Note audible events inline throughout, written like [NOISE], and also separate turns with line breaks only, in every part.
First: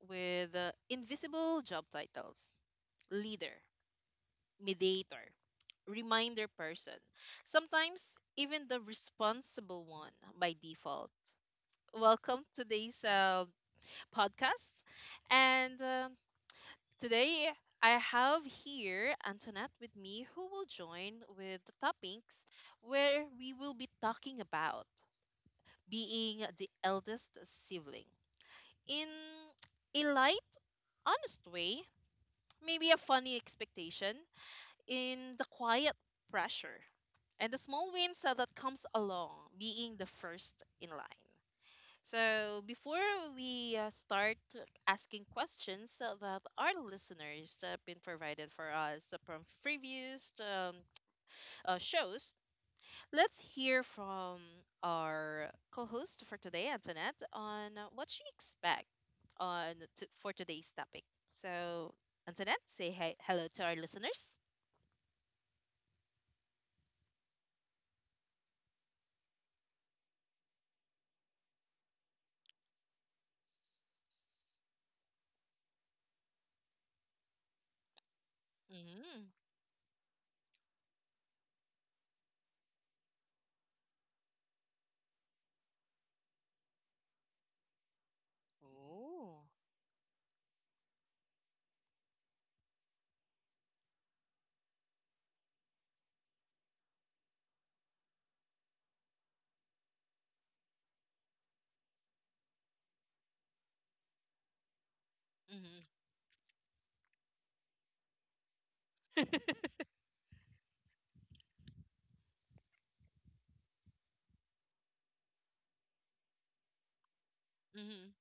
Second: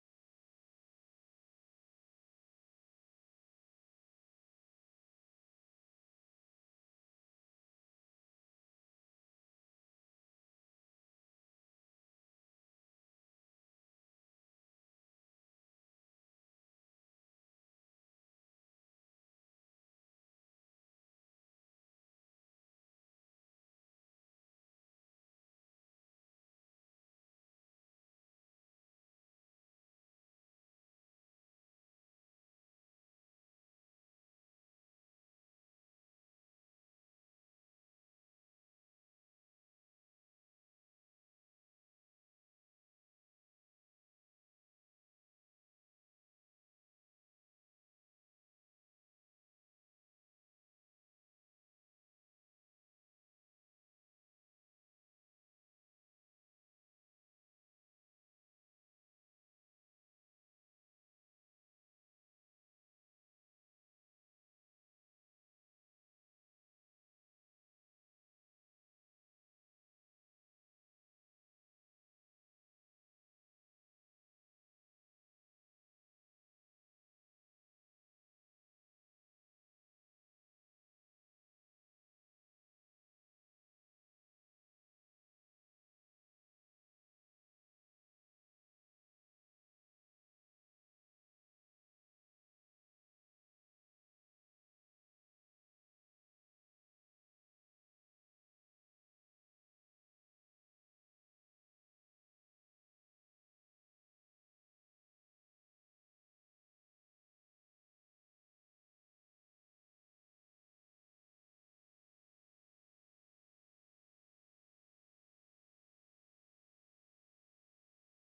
with invisible job titles: leader, mediator, reminder person, sometimes even the responsible one by default. Welcome to today's podcast. And Today I have here Antoinette with me, who will join with the topics where we will be talking about being the eldest sibling. In a light, honest way, maybe a funny expectation, in the quiet pressure and the small wins that comes along being the first in line. So before we start asking questions that our listeners have been provided for us from previous shows, let's hear from our co-host for today, Antoinette, on what she expects on for today's topic. So, Antoinette, say hello to our listeners. Mm-hmm. Oh. Mm-hmm. [LAUGHS] Mm-hmm.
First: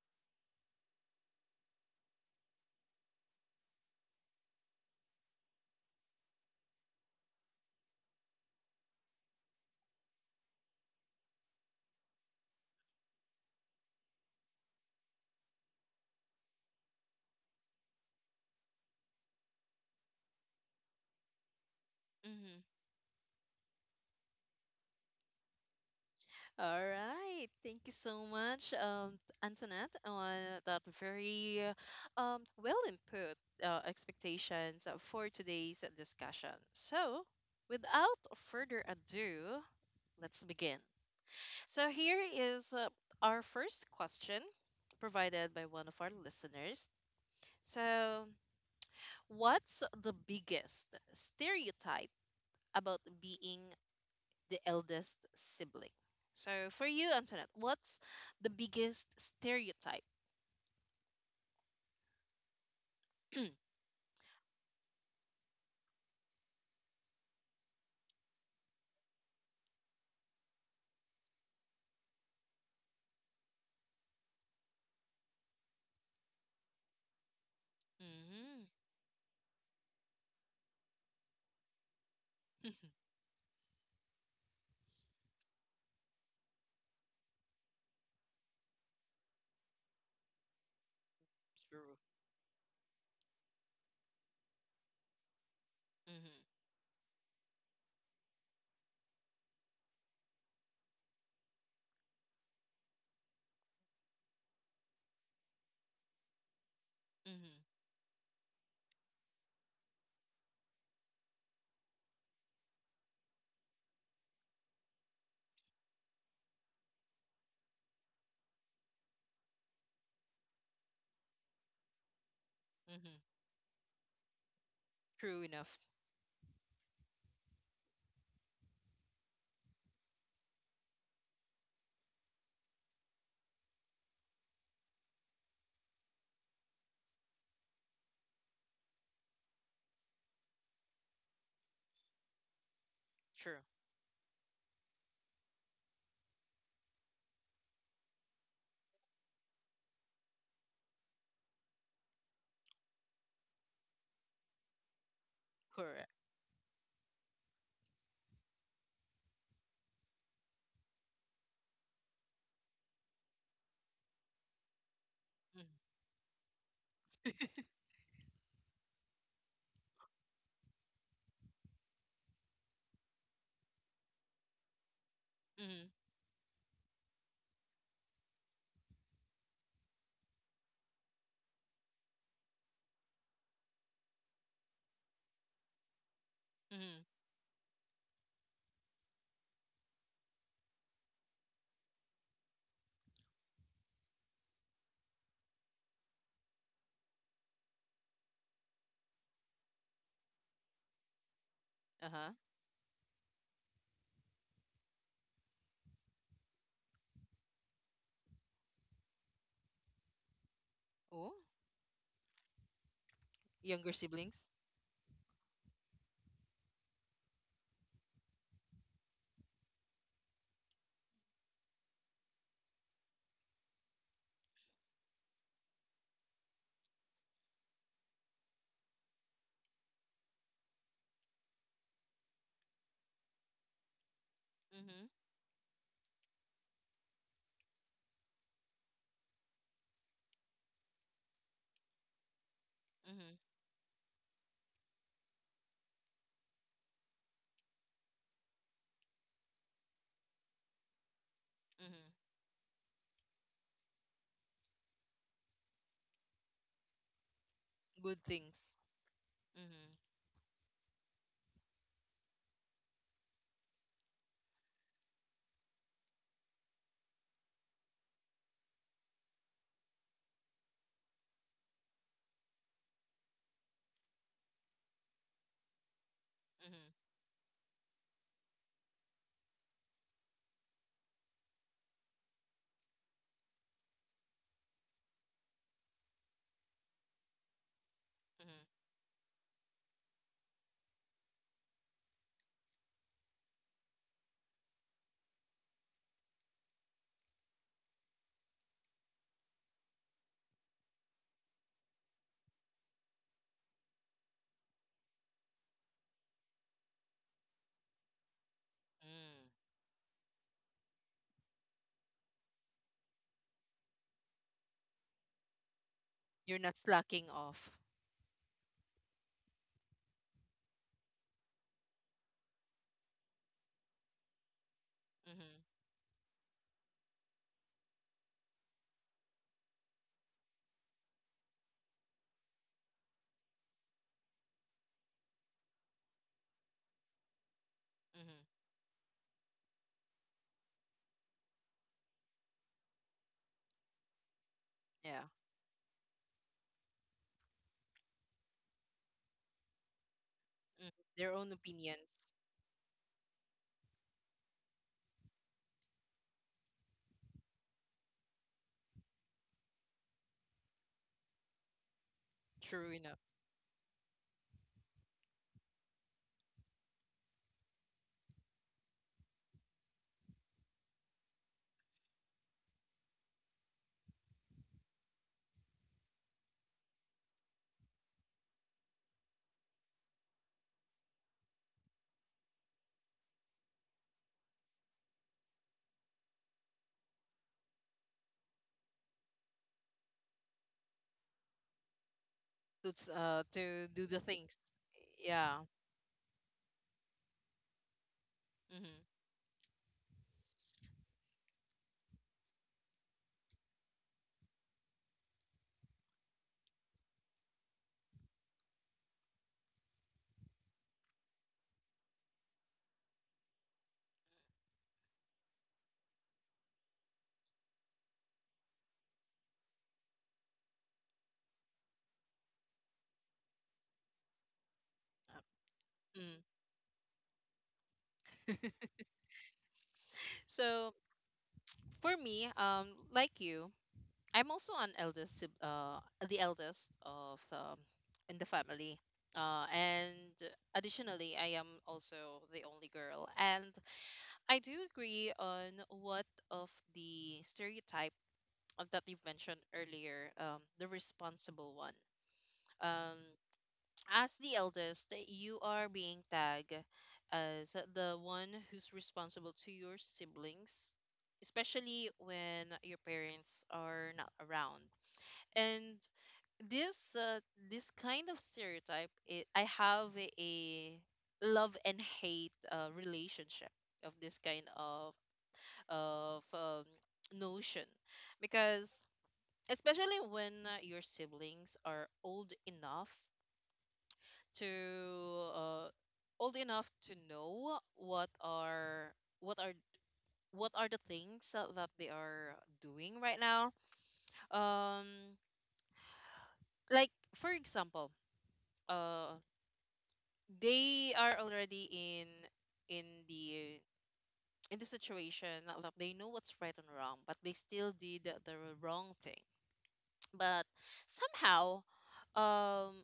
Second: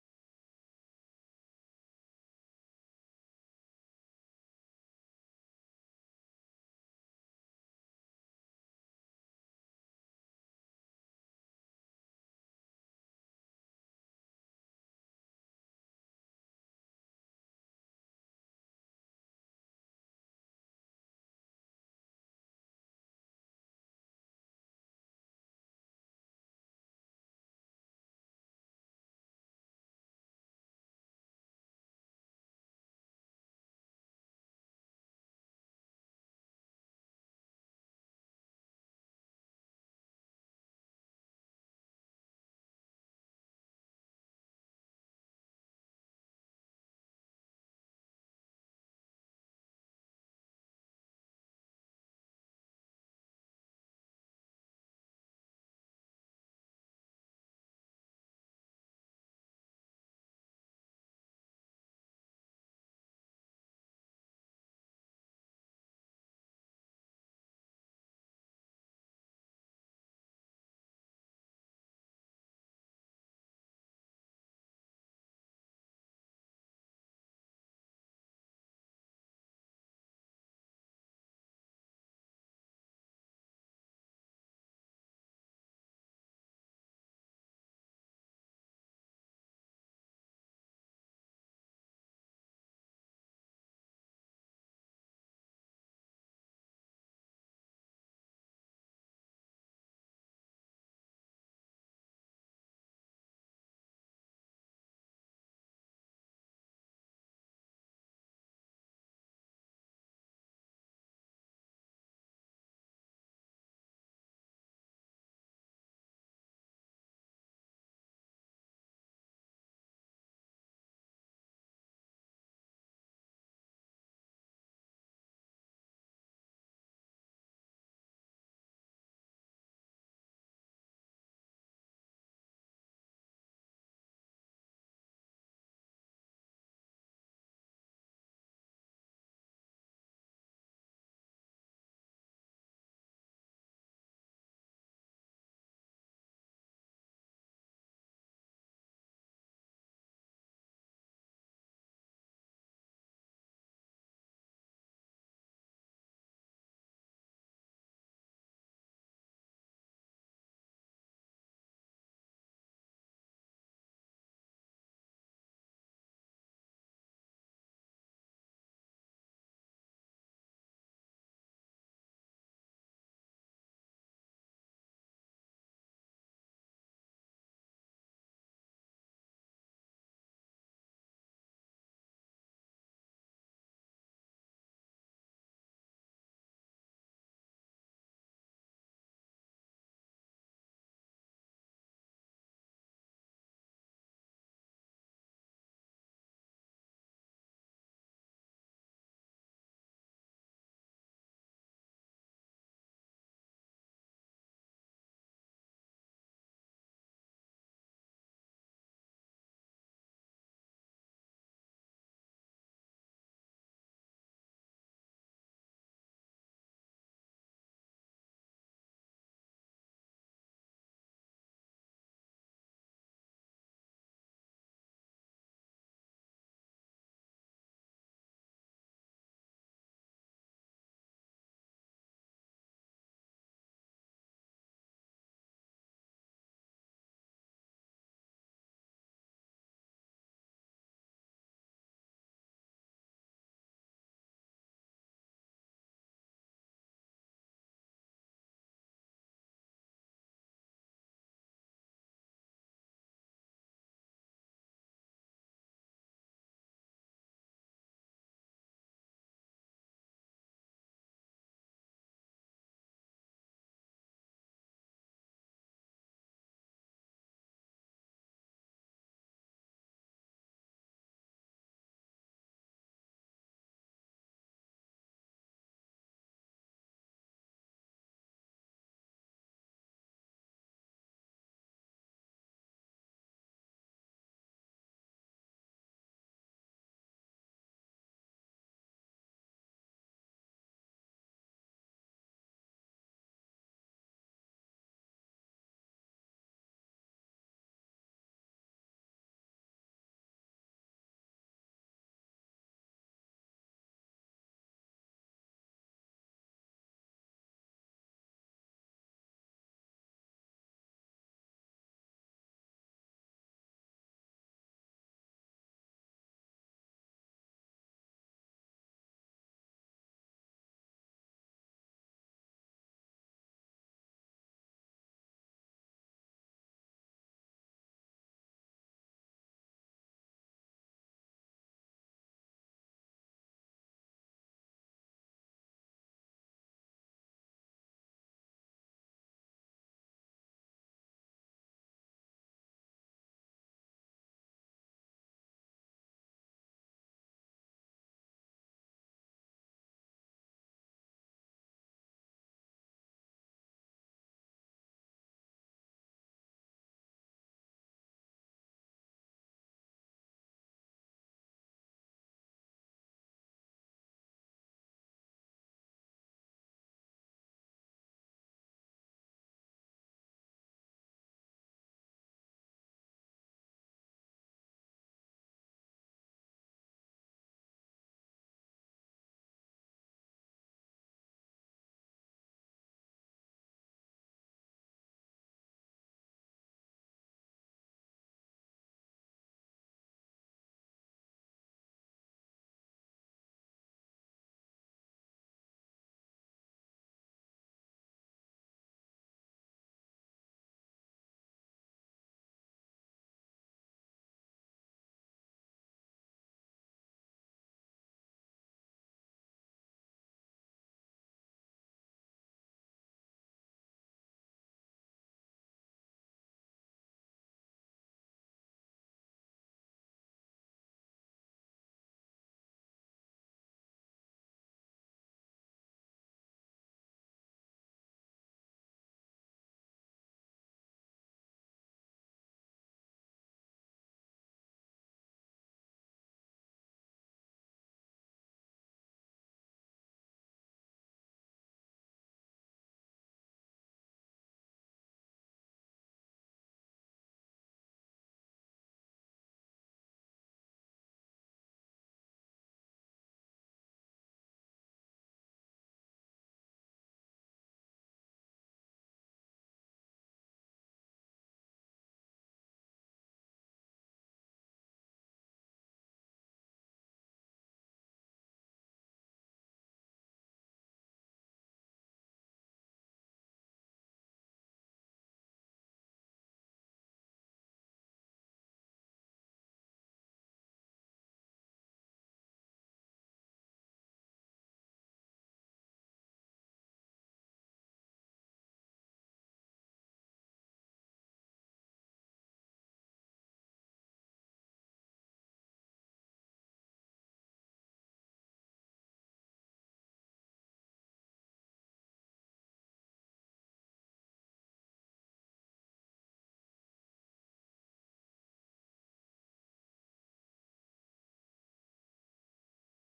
Mm-hmm. All right. Thank you so much, Antoinette, on that very well input expectations for today's discussion. So, without further ado, let's begin. So, here is our first question, provided by one of our listeners. So, what's the biggest stereotype about being the eldest sibling? So, for you, Antoinette, what's the biggest stereotype? hmm [LAUGHS] True. Mm-hmm. Mm-hmm. Mm-hmm. True enough. True. Correct. Mm-hmm. [LAUGHS] Mm-hmm. Uh-huh. Oh, younger siblings. Mm-hmm. Mm-hmm. Mm-hmm. Good things. Mm-hmm. Mm-hmm. Mm-hmm. Mm. You're not slacking off. Mm-hmm. Mm-hmm. Yeah. Mm. Their own opinions. True enough. To to do the things. Yeah. Mm-hmm. Uh, Mm. So for me, like you, I'm also an the eldest in the family. And additionally, I am also the only girl. And I do agree on what of the stereotype of that you've mentioned earlier, the responsible one. Um, as the eldest, you are being tagged as the one who's responsible to your siblings, especially when your parents are not around. And this uh, this kind of stereotype, I have a love and hate relationship of this kind of notion, because especially when your siblings are to uh, old enough to know what are what are the things that they are doing right now, um like for example, uh they are already in the in the situation that they know what's right and wrong, but they still did the wrong thing. But somehow, um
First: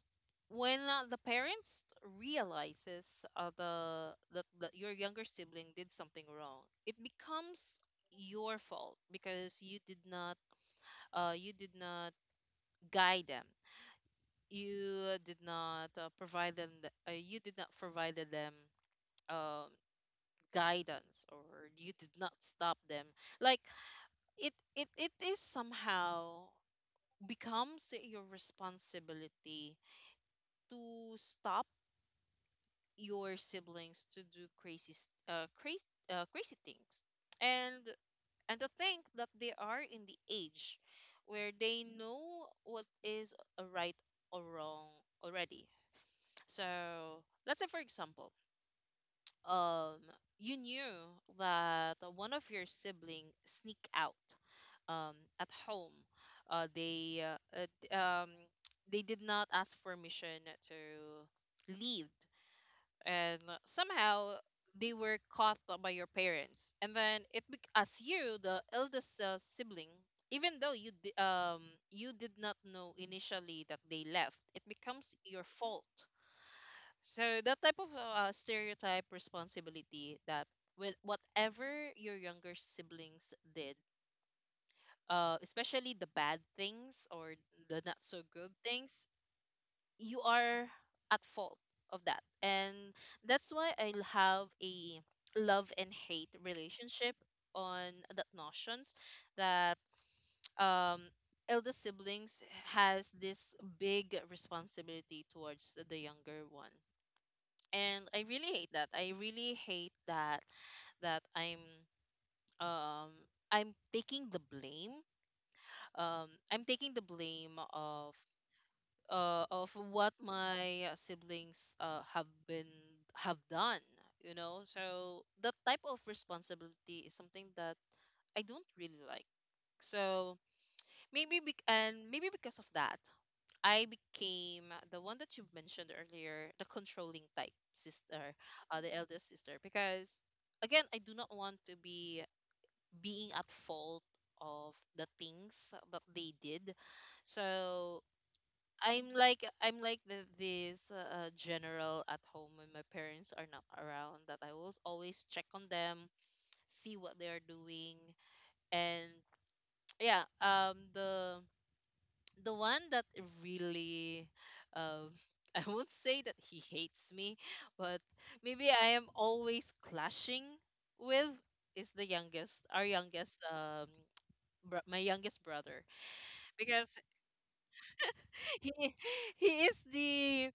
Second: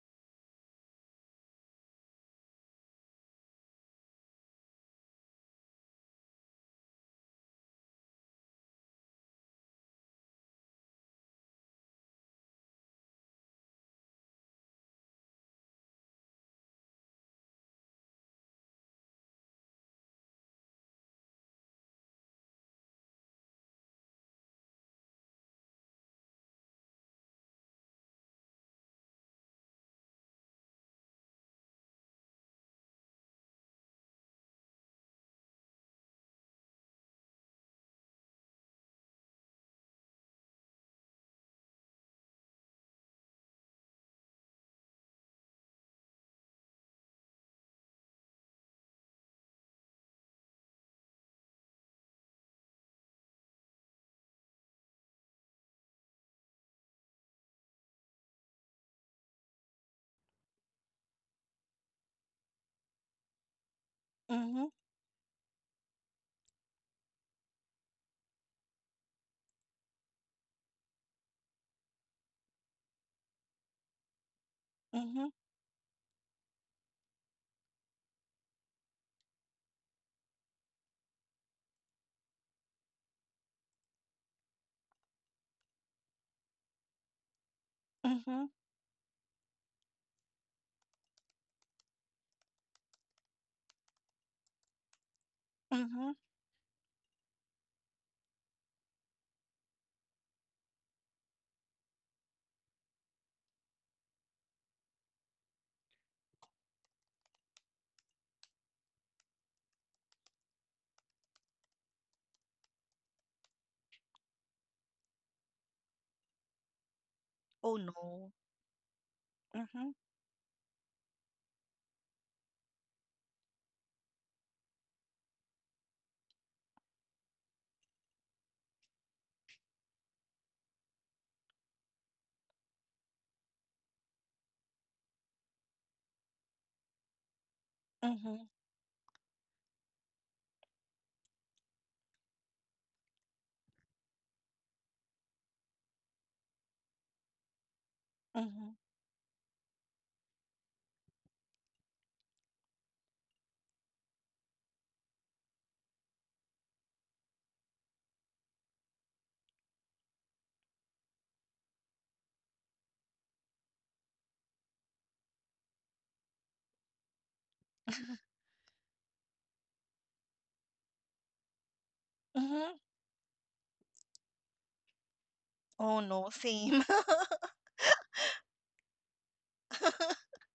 when the parents realizes that your younger sibling did something wrong, it becomes your fault, because you did not guide them, you did not you did not provide them um, guidance, or you did not stop them. Like it is somehow becomes your responsibility to stop your siblings to do crazy s- crazy crazy things. and and to think that they are in the age where they know what is a right or wrong already. So let's say for example, um you knew that one of your sibling sneak out at home, uh they uh, uh, d- um they did not ask permission to leave, and somehow
Mhm,
they were caught by your parents, and then as you the eldest sibling, even though you did not know initially that they left, it becomes
mhm,
your fault. So that type of stereotype responsibility, that with whatever your younger siblings did, especially the bad things or the not so
mhm,
good things, you are at fault of that. And that's why have a love and
mhm.
hate relationship on that notions, that [TSK] um elder siblings has this big responsibility towards the younger one. And I really hate that. I really hate that that um I'm taking the blame. I'm taking the blame
Oh, no.
of
Mhm,
what my siblings have done, you know. So that type of responsibility is something that I don't really like. So maybe because of that, I became the one that you mentioned earlier, the controlling type sister,
mhm,
the eldest sister, because again I do not want to be being at fault of the things that they did. So
mhm,
I'm like the, this general at home when my parents are not around, that I will always check on them, see what they are doing, and [TSK] yeah, the one that really, um, [LAUGHS] I won't say that he hates me, but maybe I am always clashing with is the youngest,
mhm.
our youngest, my youngest brother,
Oh, no, same. [LAUGHS]
because he [LAUGHS] he is the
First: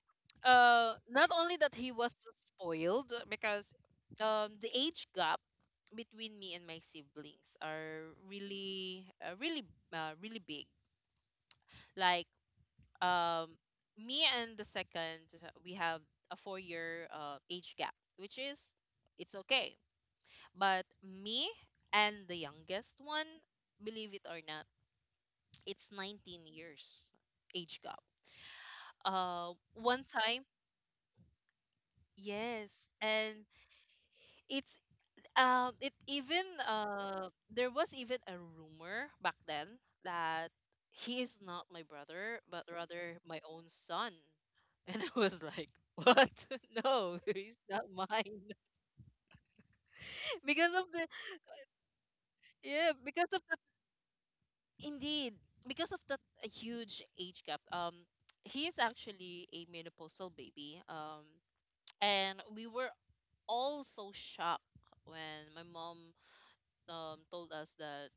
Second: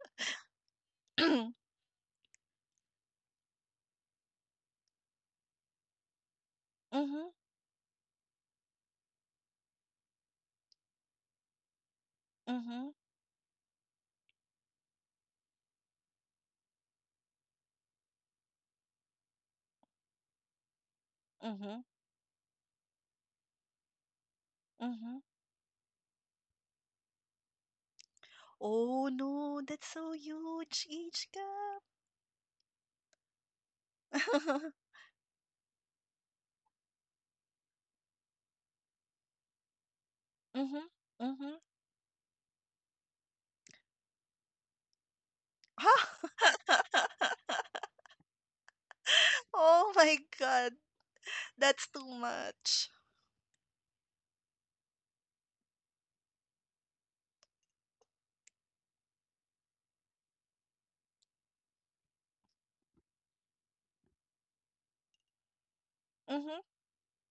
not only that
[CLEARS THROAT]
he was so spoiled, because the age gap between me and my
Mhm,
siblings are really big. Like,
mhm,
um me and the second, we have a 4 year age gap, which is it's okay. But me and the
mhm,
youngest one, believe it or not, it's
mhm.
19 years age gap.
Oh,
One time.
no, that's so huge,
Yes,
Ichika.
and it's
[LAUGHS]
it even there was even a rumor back then that he is not my
Mhm,
brother
mhm.
but rather my own son. [LAUGHS] And I was like, "What? [LAUGHS] No,
[LAUGHS]
he's not mine." [LAUGHS] Because of
Oh,
the
my God. That's
yeah,
too
because of the
much.
indeed, because of that huge age gap. He is actually a menopausal baby. And we were all so shocked when my mom
Mhm,
told us that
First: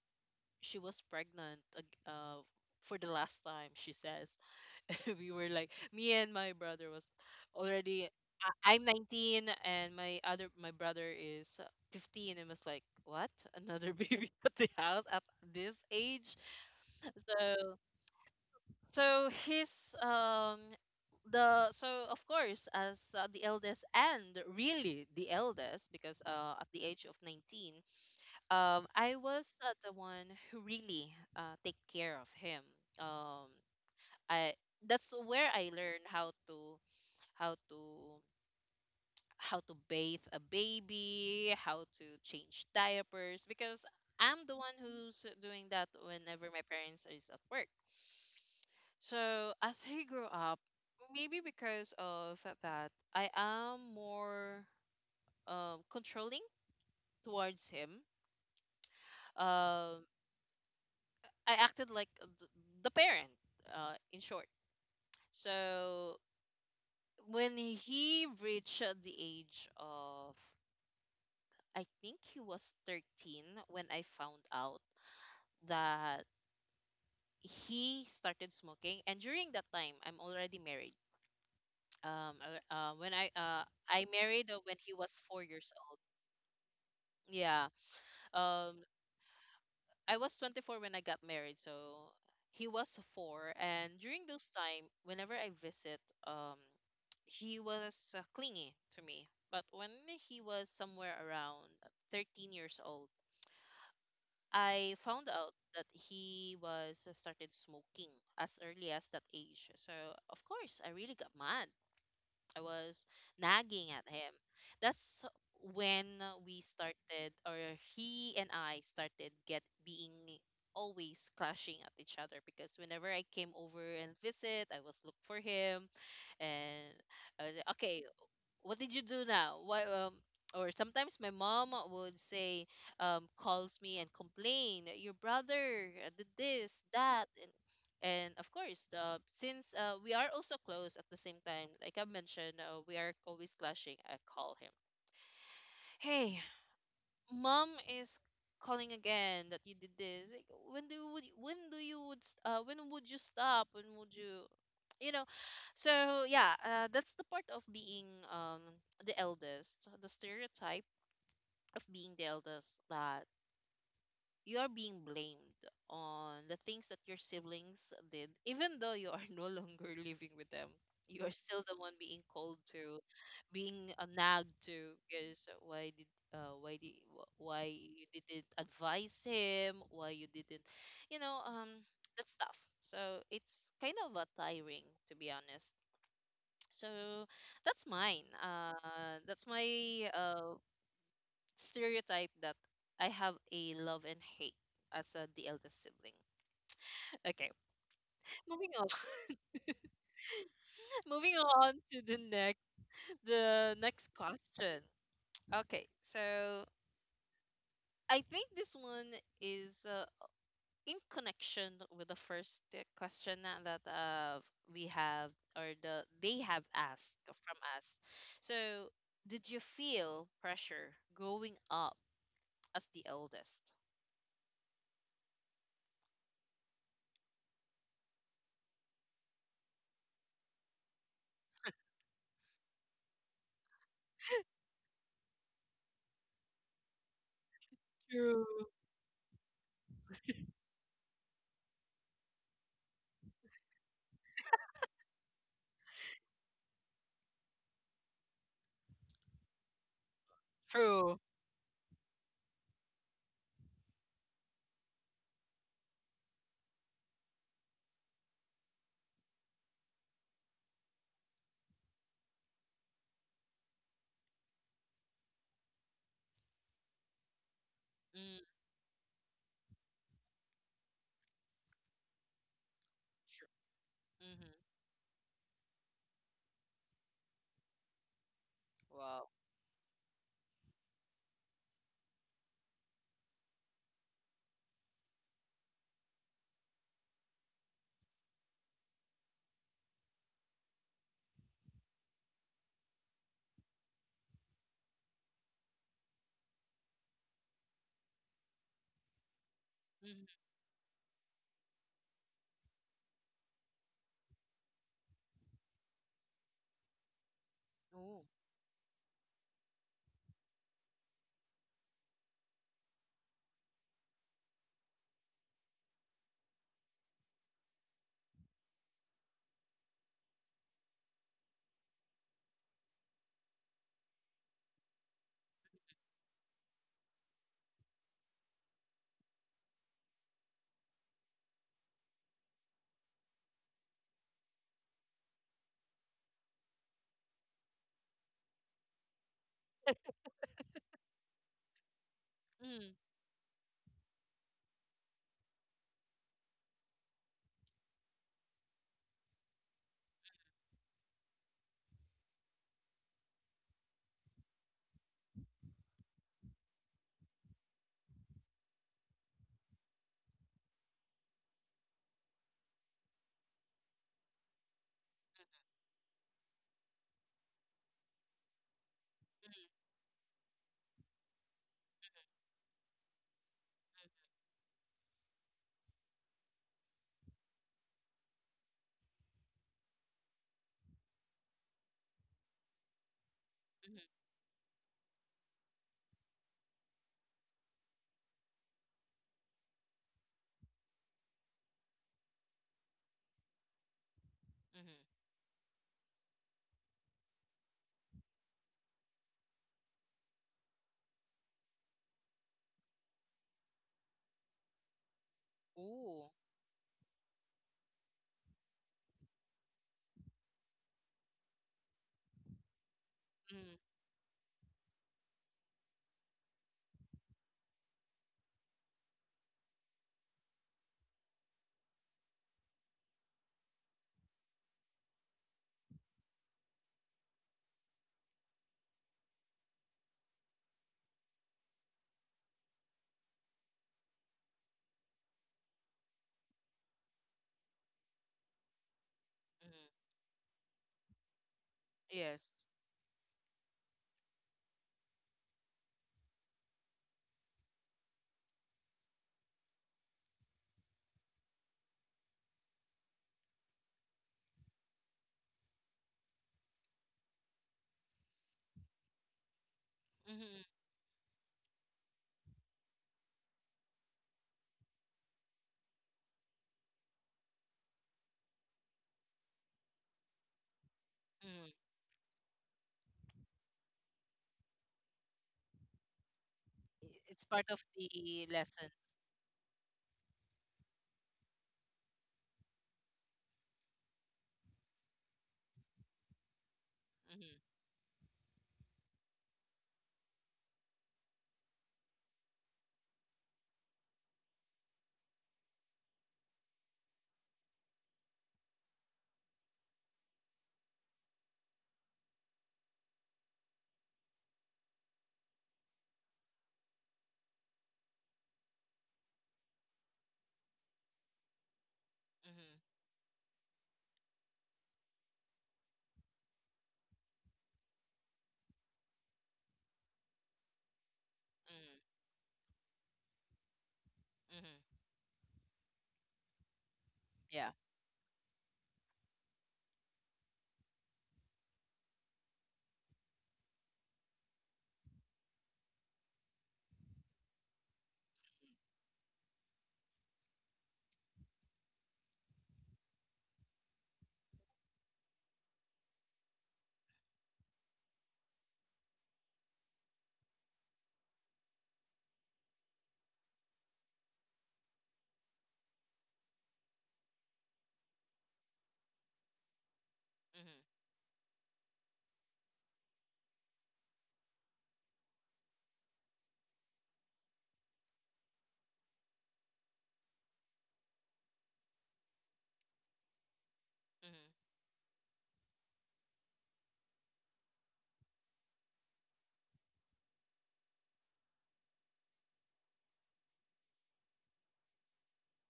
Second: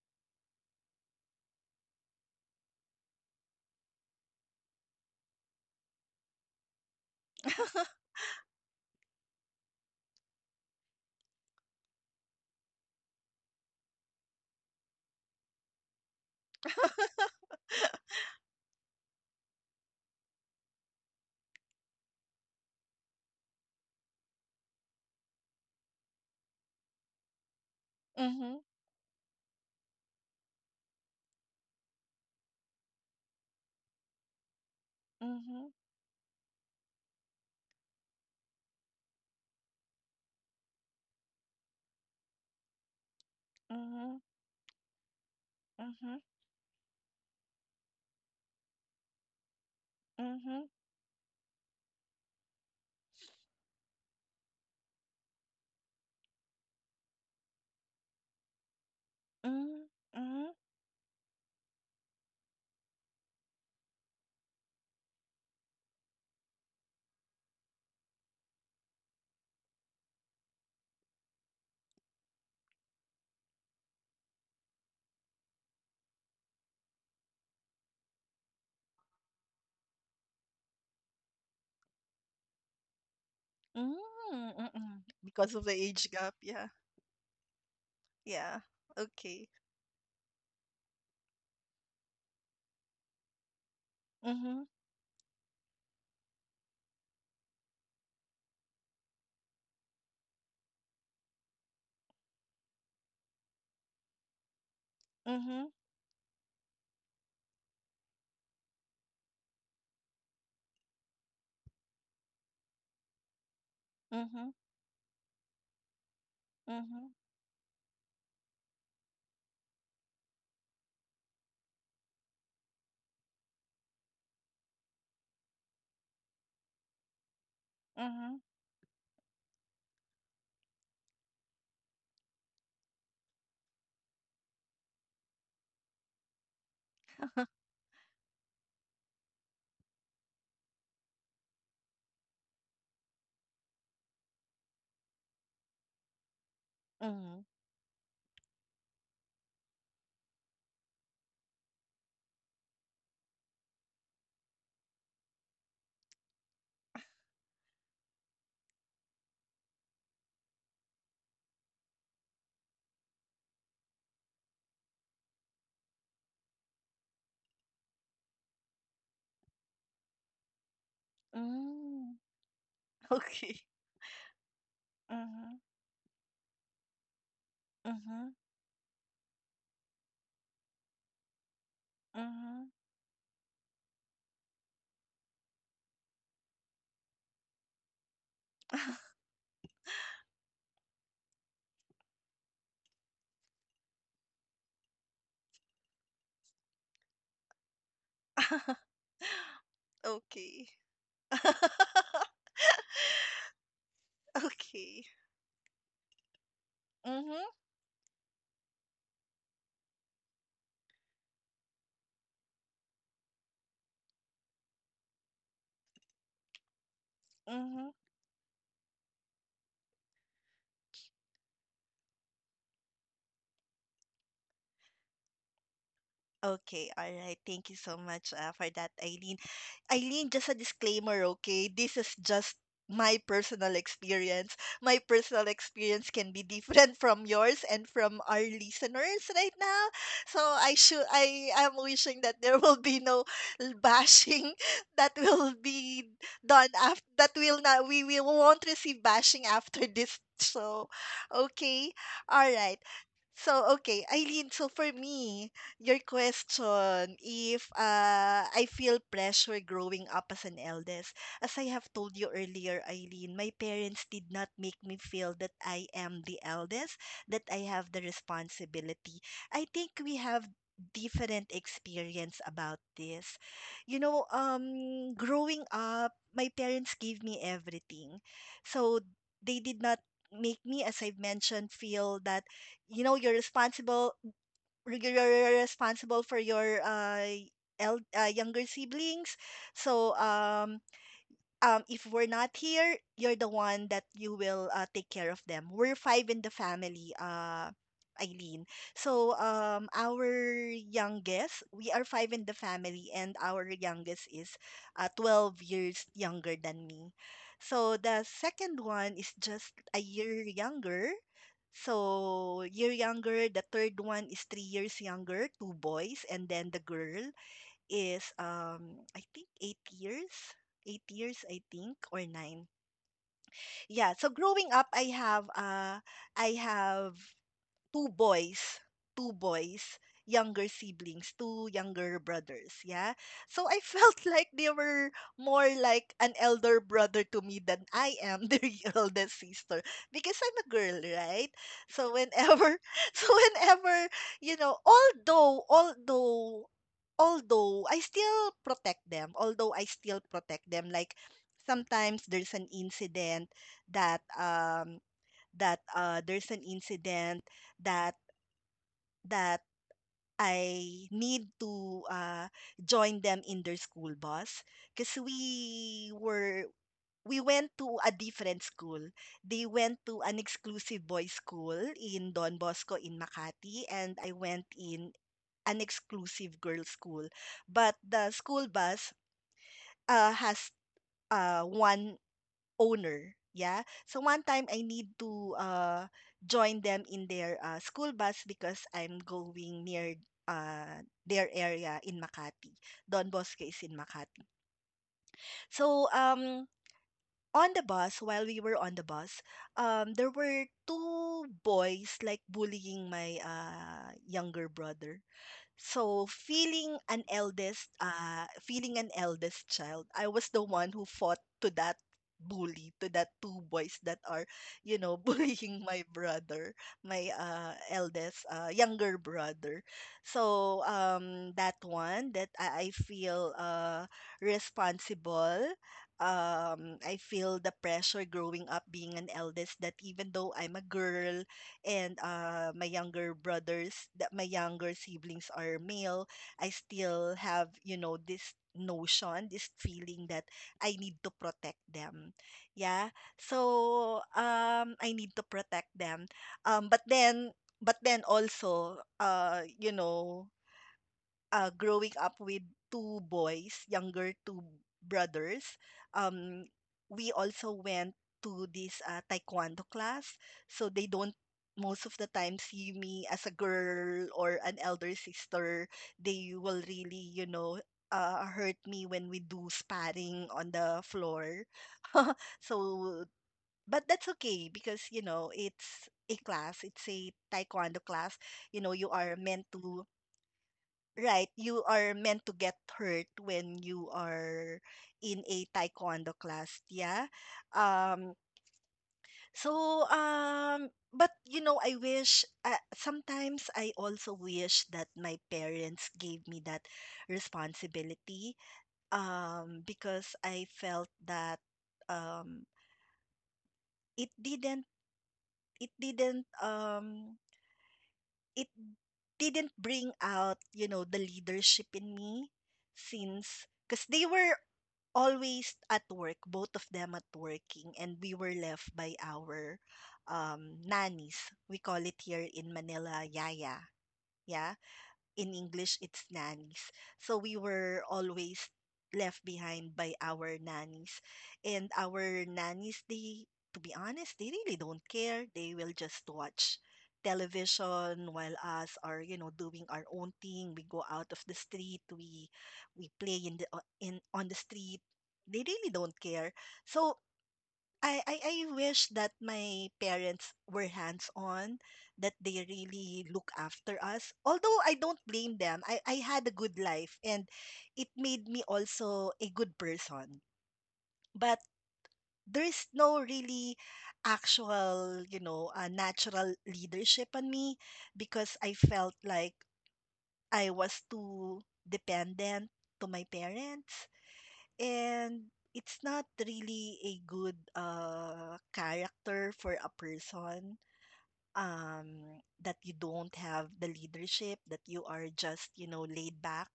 she was for the last time, she says. [LAUGHS] We were like, me and my brother was already, I- I'm 19, and my brother is 15, and was like, what? Another [LAUGHS] baby at the house at this age? So, so his, um, so of course, as the eldest, and really the eldest, because at the age of 19,
mhm,
I was the one who really take care of him. Um, I that's where
mhm,
I learned how to how to how to bathe a baby, how to change diapers, because
mhm,
I'm the one who's doing that
mhm,
whenever my parents is at work. So [LAUGHS] as he grew
mhm,
up, maybe because of that, I am more controlling towards him.
mhm,
Um,
mhm,
I acted like the parent, in short. So when he reached the age of, I think he was 13, when I found out that he started smoking. And during that time, I'm already married. Um, when I
mhm,
married
mhm.
when he
Because of the
was four
age
years
gap,
old.
yeah.
Yeah.
Yeah.
Um,
Okay.
I was 24 when I got married, so he was four. And
Mhm.
during those time, whenever I visit, um, he was clingy to me. But when he was somewhere around 13 years old, I
Mhm,
found out that he was started smoking as early as that age. So of course, I really got mad. I was
mhm,
nagging at him. That's when
mhm,
we started, or he and I started get being always clashing at each other, because whenever I came over and visit, I was look for him. And I was
mhm,
like, okay, what did you do now? Why or sometimes my mom would say calls me and complain your brother did this that. And of course the since we are also close at the same time, like I mentioned, we are always clashing. I call him, hey,
mhm,
mom is calling again that you did this. Like, when do you would when do you would st- when would you stop when would you you know. So yeah, that's the part of being um the eldest, the stereotype of being the eldest, that you are being blamed on the things that your siblings did, even though you are [LAUGHS] no longer living with them,
hmm.
you are still the one being
Okay.
called to, being nagged
Mhm,
to, because uh, why did
mhm,
why you didn't advise him, why you didn't, you know.
mhm.
That stuff. So it's kind of a tiring, to be honest. So that's
[LAUGHS]
mine. That's my stereotype, that I have a love and hate as the eldest sibling. [LAUGHS] Okay, moving on.
Okay.
[LAUGHS]
[LAUGHS]
Moving on to the next, the
Okay.
next question. Okay,
Mhm,
so I think this one is in connection with the first question that uh, we have or the they have
mhm.
asked from us. So, did you feel pressure growing up as the eldest?
Okay, all right. Thank you so much for that, Eileen. Eileen, just a disclaimer, okay? This is just my personal experience. My personal experience can be different [LAUGHS] from yours and from our listeners
True.
right now. So I am wishing that there will be no bashing [LAUGHS] that will be done after that will not we won't receive bashing after this show. Okay.
True.
All right. So okay, Eileen, so for me, your question if I feel pressure growing up as an eldest. As I have told you earlier, Eileen, my parents did not make me feel that I am the eldest, that I have the
Mm.
responsibility. I think we have different experience about this.
True.
You know,
Mm-hmm.
growing up, my parents gave me everything. So
Wow.
they did not make me, as I've mentioned, feel that you're responsible, you're responsible for your younger siblings, so if we're not here, you're the one that you will take care of them. We're five in the family, Eileen. So our
Mm-hmm.
youngest, we are five in the family, and our youngest is 12 years younger than me. So the
Ooh.
second one is just a year younger. So year younger, the third one is 3 years younger, two boys, and then the girl is I think 8 years. 8 years I think, or 9. Yeah, so growing up I have I have 2 boys, 2 boys, younger siblings, 2 younger brothers, yeah? So I felt [LAUGHS] like they were more like an elder brother to me than I am [LAUGHS] their eldest sister because I'm a girl, right? So
Mm-hmm.
whenever [LAUGHS] so whenever, you know, although although although I still protect them, like sometimes there's an incident that um that that that I need to join them in their school bus because we went to a different school. They went to an
Mm-hmm.
exclusive boys' school in Don Bosco in Makati, and I went in an exclusive girls' school. But the school bus has one owner, yeah? So one time I
Mm-hmm. Mm-hmm.
need to join them in their school bus because I'm going near their area in Makati. Don Bosque is in Makati.
Mm-hmm.
So on the bus, while we were on the bus, there were two boys like bullying my younger brother. So
Ooh.
feeling an eldest child, I was the one who fought to that bully, to that two boys that
Mm-hmm.
are, you know, [LAUGHS] bullying my brother, my younger brother. So that one that I feel responsible. I feel the pressure growing up being an eldest that even though I'm a girl, and my younger siblings are male, I still have, this notion, this feeling that I need
Mm-hmm.
to protect them. Yeah.
Yes.
So I need to protect them. But then also growing up with two boys, younger two brothers, um, we also went to this taekwondo class. So they don't
Mm-hmm.
most of the time see me as a girl or an elder sister. They will really, hurt me when we do sparring on the floor. [LAUGHS]
Mm-hmm.
So, but that's okay because, it's a class, it's a taekwondo class.
It's
You
part
know,
of
you are
the
meant to
lessons.
right, you are meant to get hurt when you are in a taekwondo class, yeah. Um,
Mm-hmm.
I wish sometimes I also wish that my parents gave me that responsibility, because I felt that um, it didn't it didn't um it didn't bring out, the leadership in me since
Mm-hmm.
because they were always at work, both of them at working, and we were left by our nannies. We call it here in
Mm-hmm.
Manila, yaya. Yeah? In English,
Mm-hmm.
it's nannies. So we were always
Yeah.
left behind by our nannies. And our nannies, to be honest, they really don't care. They will just watch television while us are, doing our own thing. We go out of the street. We play in the o- in on the street. They really don't care. So I wish that my parents were hands-on, that they really look after us. Although I don't blame them. I had a good life and it made me also a good person. But
Mm-hmm.
there's no really actual, natural leadership on me because I felt like I was too dependent to my parents. And
Mm-hmm.
it's not really a good character for a person, that you don't have the leadership, that you are just, laid back.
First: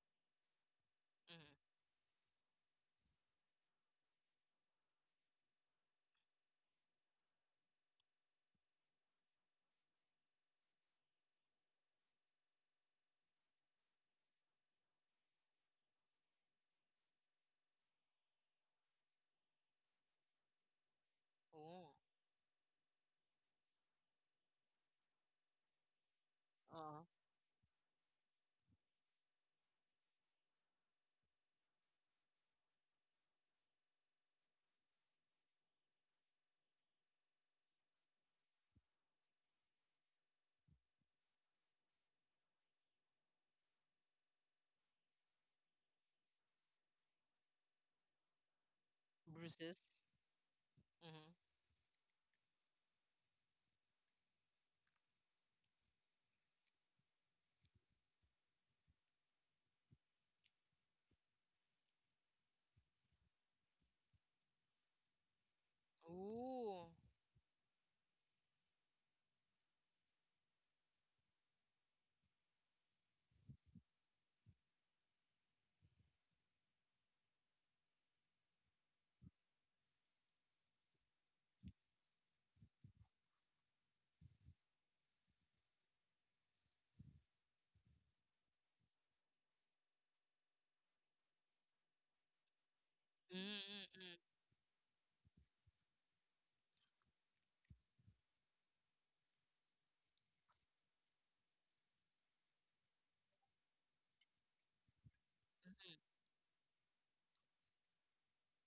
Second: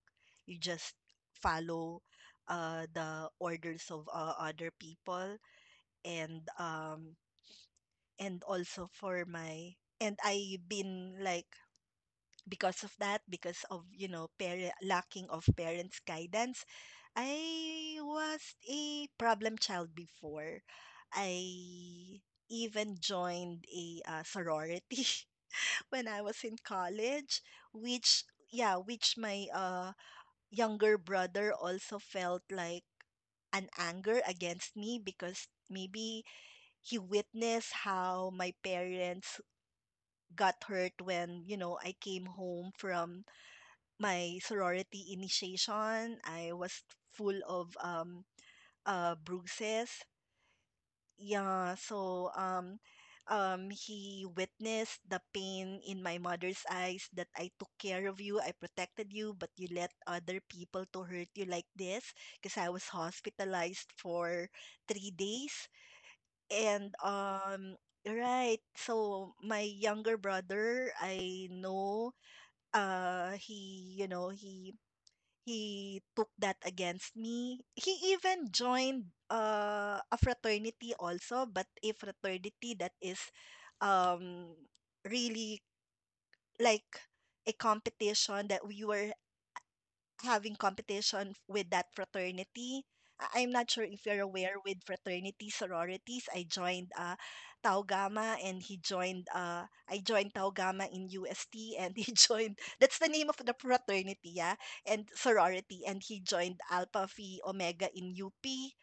You just
Mm-hmm.
follow the orders of other people. And also for my, and I've been like, because of that, because of you know parent lacking of parents guidance, I was a problem child before
Ooh.
I even joined a sorority [LAUGHS] when I was in
Uh,
college, which yeah which my younger brother also felt like an anger against me because maybe he witnessed how my parents got hurt when I came home from my sorority initiation. I was full of
bruises.
bruises.
Mm-hmm.
Yeah, so he witnessed the pain in my mother's eyes that I took care of you, I protected you, but you let other people to hurt you like this because I was hospitalized for 3 days.
Ooh.
And right, so my younger brother, I know, uh he you know he he took that against me. He even joined a fraternity also, but a fraternity that is um, really like a competition, that we were having competition with that fraternity. I'm not sure if you're
Mm-hmm.
aware with fraternity sororities. I joined Tau Gamma, and he joined, I joined Tau Gamma in UST and he [LAUGHS] joined, that's the name of the fraternity, yeah, and sorority. And he joined Alpha Phi Omega in UP.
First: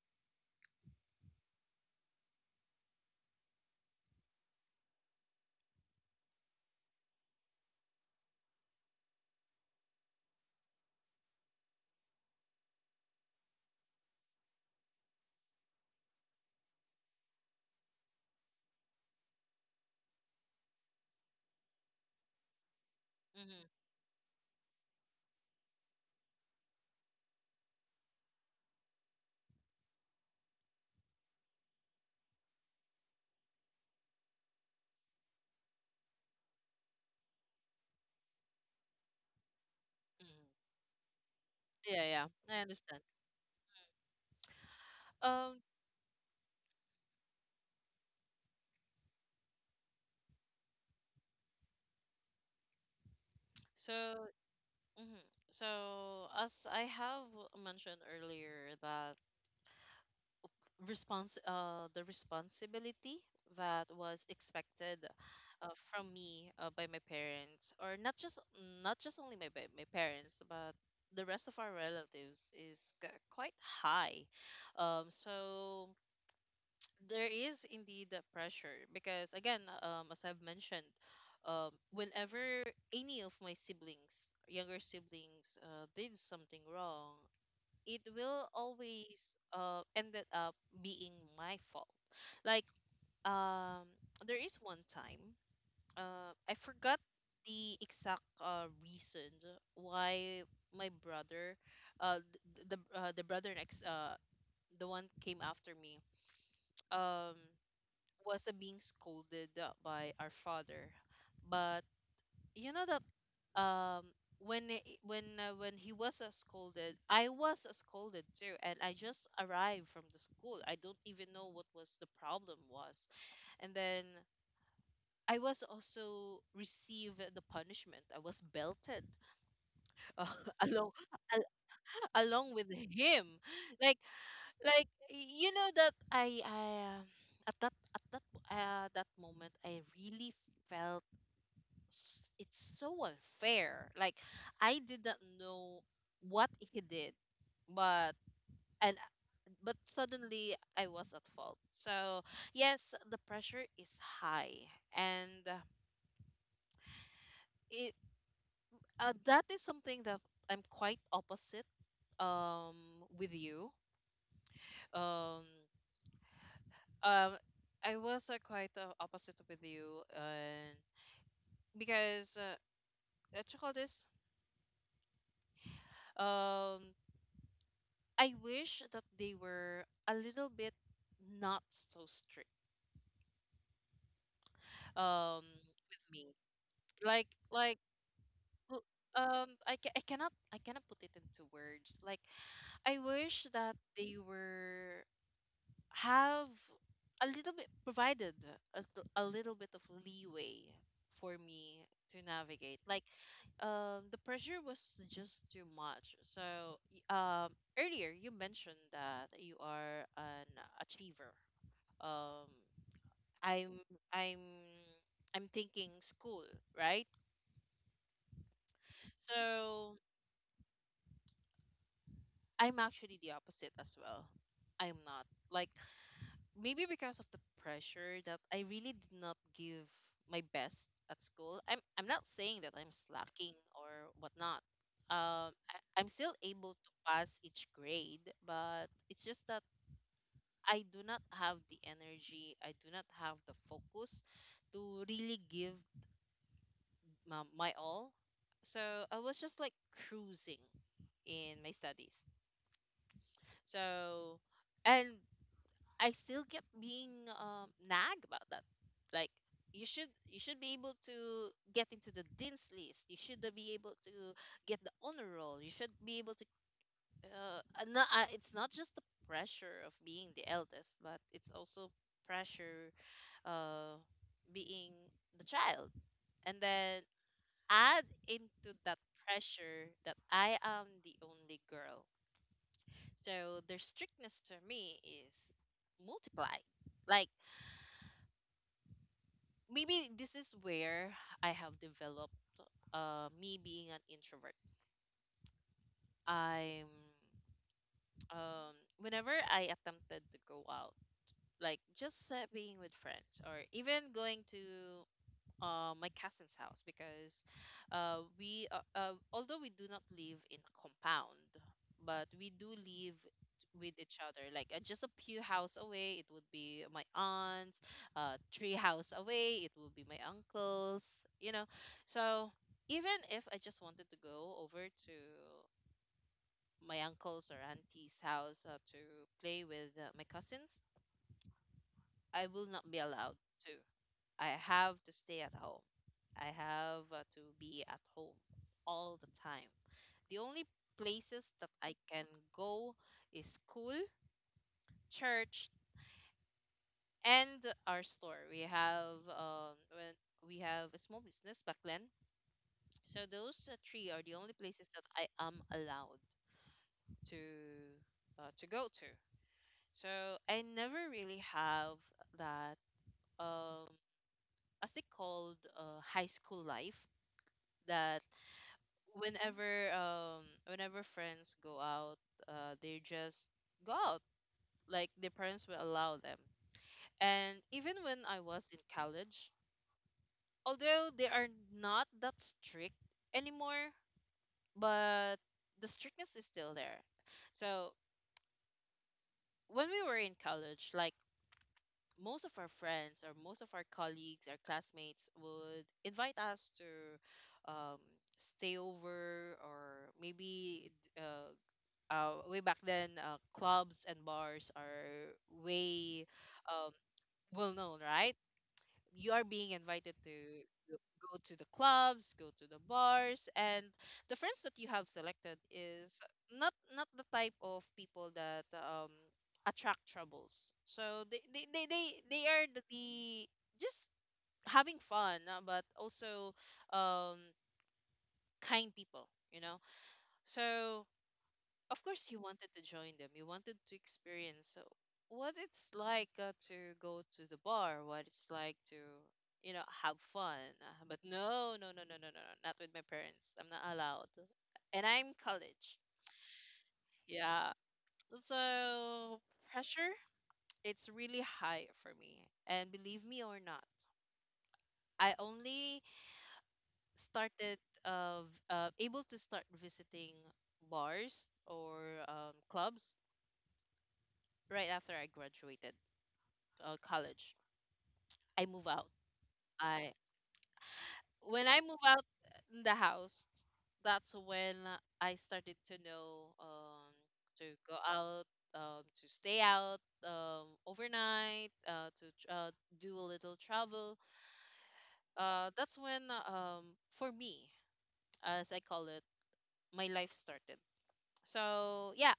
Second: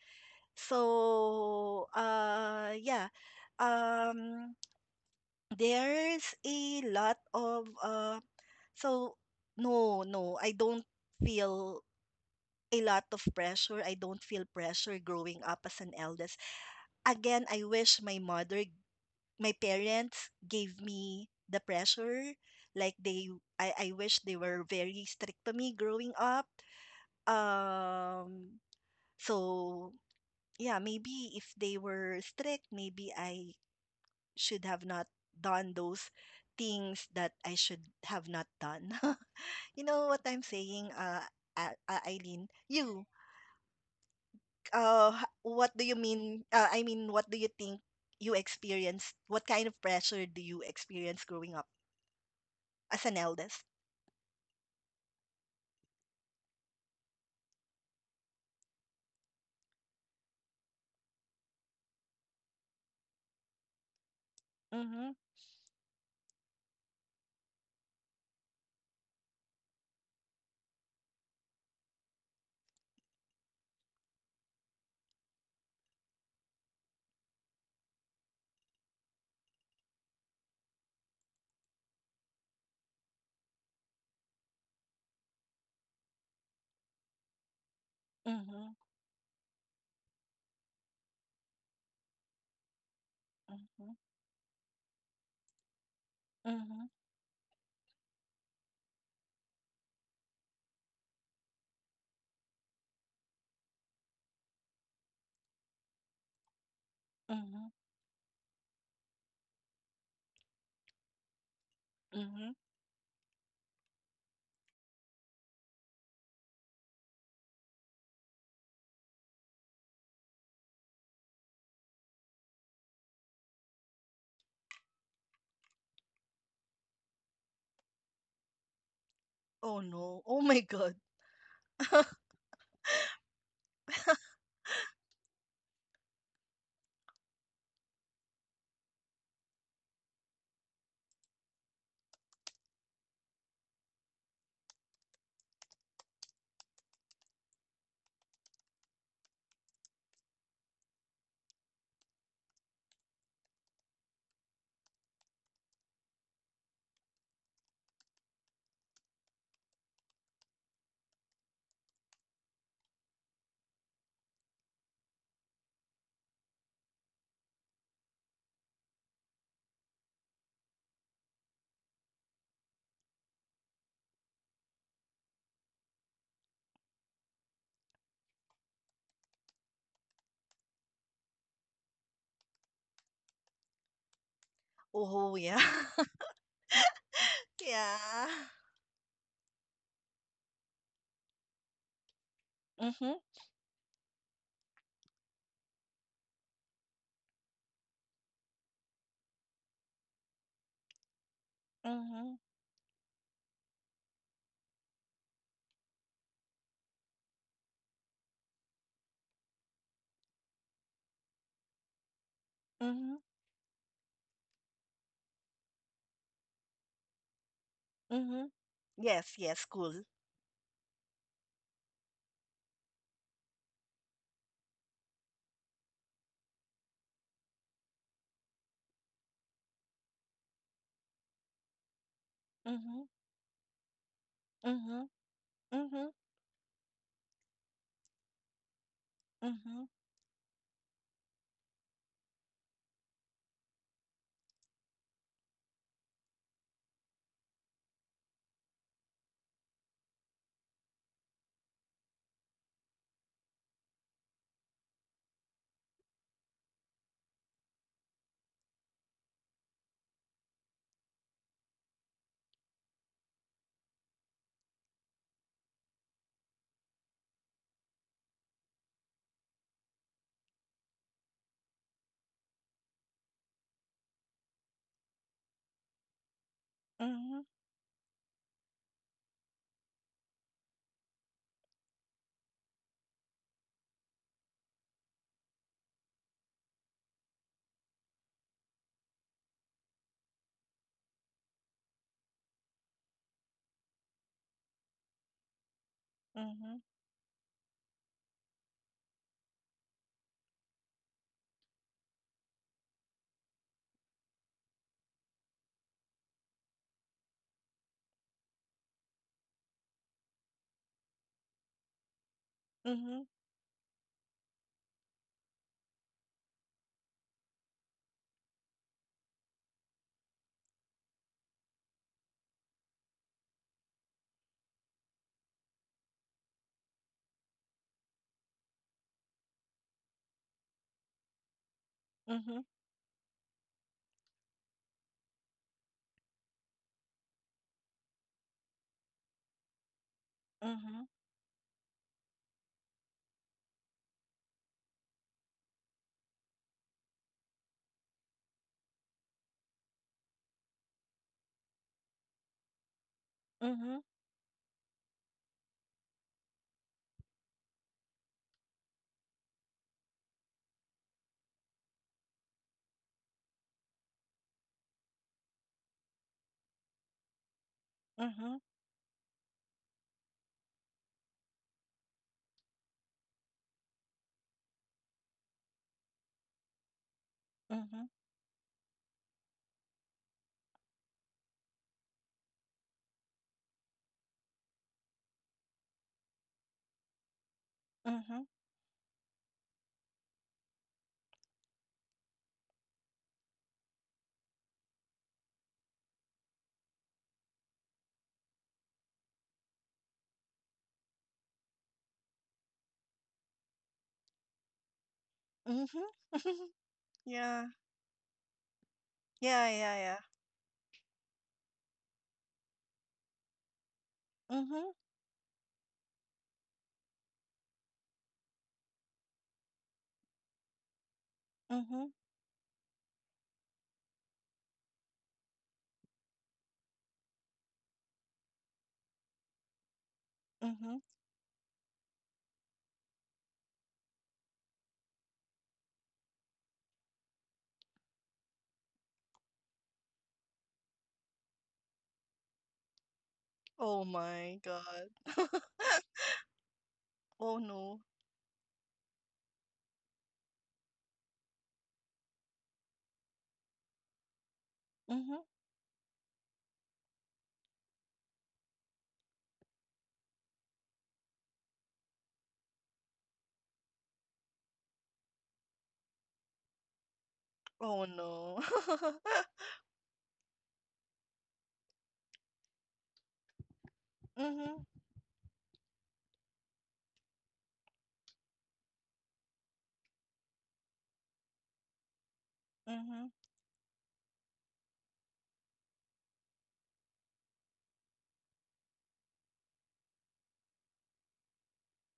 So, yeah, um, there's a lot of, so no, no, I don't feel a lot of pressure. I don't feel pressure growing up as an eldest. Again, I wish my parents gave me the pressure. Like they, I,
Mm-hmm.
I wish they were very strict to me growing up. Um, so yeah, maybe if they were strict, maybe I should have not done those things that I should have not done. [LAUGHS] You know what I'm
Mm-hmm.
saying,
Yeah, yeah.
Eileen?
I understand. Um,
What do you mean, I mean, what do you think you experienced, what kind of pressure do you experience growing up as an eldest?
so hmm So as I have mentioned earlier, that response the responsibility that was expected
Mhm.
from me by my parents, or not just only my my parents, but the rest of our relatives, is quite high. So there is indeed a pressure because again, as I've mentioned whenever any of my siblings younger siblings did something wrong, it will
Mhm.
always ended up being my fault. like um,
Mhm.
there is one time. I
Mhm.
forgot the exact reason why my brother uh, the brother next the one came after me um
Mhm.
was being scolded by our father. But
Mhm.
you know that when when he was scolded, I was scolded too, and I just arrived from the school. I don't even know what was the problem was, and then I was also received the punishment. I was belted
Oh,
[LAUGHS] uh,
no. Oh, my
along
God.
al- along with him, like you know that I um at that moment I really felt it's so unfair. Like I did not know what he did, but and but suddenly I was at fault. So yes, the pressure is high, and it that is something that I'm quite opposite um with you. Um, um, I was quite opposite with you, and because what you call this? Um, I wish that they were a little bit not so strict
Oh,
um
yeah.
with
[LAUGHS]
me. Like
Yeah.
l- I cannot put it into words. Like I
Mhm.
wish that they were have a little bit provided a little bit of leeway for me to
Mhm.
navigate. Like, the pressure was just too much. So y- um earlier you mentioned that you are an achiever. um
Mhm.
i'm i'm I'm thinking school, right?
Mhm. Yes, yes,
So
cool.
I'm actually the opposite as well. I'm not, like, maybe because of the pressure that I really did not give my best at school. I'm not saying that I'm
Mhm.
slacking or whatnot.
Mhm.
I'm
Mhm.
still able to pass each grade, but it's just that
Mhm.
I do not have the energy, I do not have the focus to really give my all. So I was just like cruising in my studies. So, and I still kept being nagged about that. Like, you should be able to get into the dean's list. You should be able to get the honor roll. You should be able to. No, it's not just the pressure of being the eldest, but it's also pressure uh, being the child. And then
Mhm.
add into that pressure that I am the only girl. So their strictness to me is multiply. Like maybe this is where I have developed me being an introvert. I'm
Mhm.
um, Whenever I attempted to go out, like just being with friends or even going to my cousin's house, because we although we do not live in a compound, but we do live
Mhm.
with each other, like just a few house away it would be my aunt's, three house away it would be my uncle's, you know. So even if I just wanted to go over to my uncle's or auntie's house to play with my cousins, I will
Mhm.
not be allowed to. I have to stay at home, I have to be at home all the time. The only
Mhm.
places that I can go is school, church, and our store. We have when we have a small business back then. So those three are
Mhm.
the only places that I am allowed to to go to. So I never really have that um as they called high school life, that
Mhm.
whenever friends go out, they just go out, like their parents will allow them. And even when
Mhm.
I was in college, although they are not that strict anymore, but the strictness is still there. So
Mhm.
when we were in college, like most of our friends or most of our colleagues, our classmates, would invite us to um, stay over, or maybe uh, way back then clubs and bars are
Mhm.
way um,
[LAUGHS]
well
Yeah.
known, right? You are being
Yeah,
invited
yeah, yeah.
to go to the clubs, go to the bars, and the friends that you have
Mhm,
selected is not, not the type of people that attract troubles. So
mhm,
they are the just having fun but also um, kind people, you know. So
mhm.
of course you wanted to join them, you wanted to experience what it's like to go to the bar, what it's like to, you know, have fun. But no, no, no, no, no, no, no, not with my parents. I'm not
Oh,
allowed.
my
And
God.
I'm college,
[LAUGHS]
yeah.
Oh, no.
So pressure, it's really high for me. And believe me or not, I
Mhm.
only started of able to start visiting bars or clubs right after I graduated college.
Oh,
I
no.
move out.
[LAUGHS]
I when I move out in the house, that's when
Mhm,
I started to know to go out, to stay out overnight, to do a
mhm.
little travel. That's when, um, for me, as I call it, my life started. So yeah,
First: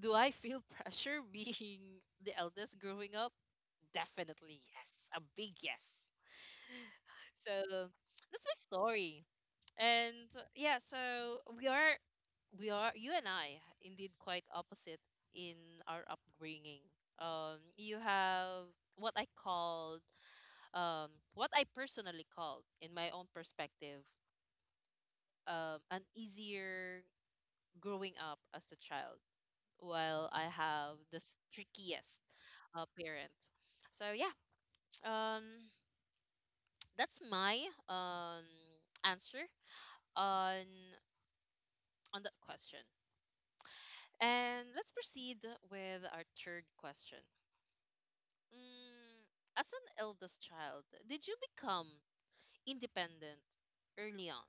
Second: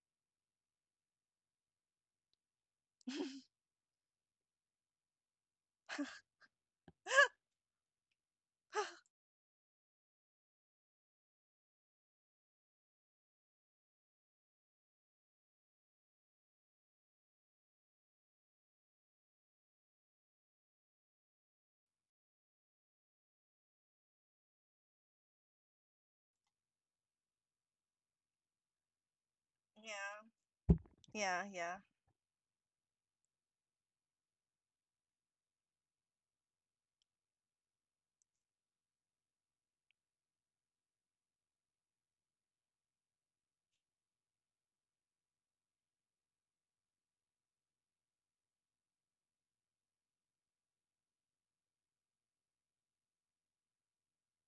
do I feel [LAUGHS] pressure being the eldest growing up?
[LAUGHS]
Definitely yes, a big yes. So that's my story. And yeah, so we are, we are, you and I indeed quite opposite in our upbringing. You have what I called, what I personally called in my own perspective, an easier growing up as a child,
Yeah,
while I have the
yeah, yeah.
trickiest parent. So yeah, um, [TSK] that's my um, answer on that question. And let's proceed with our third question. Mm, as an eldest child, did you become independent early on?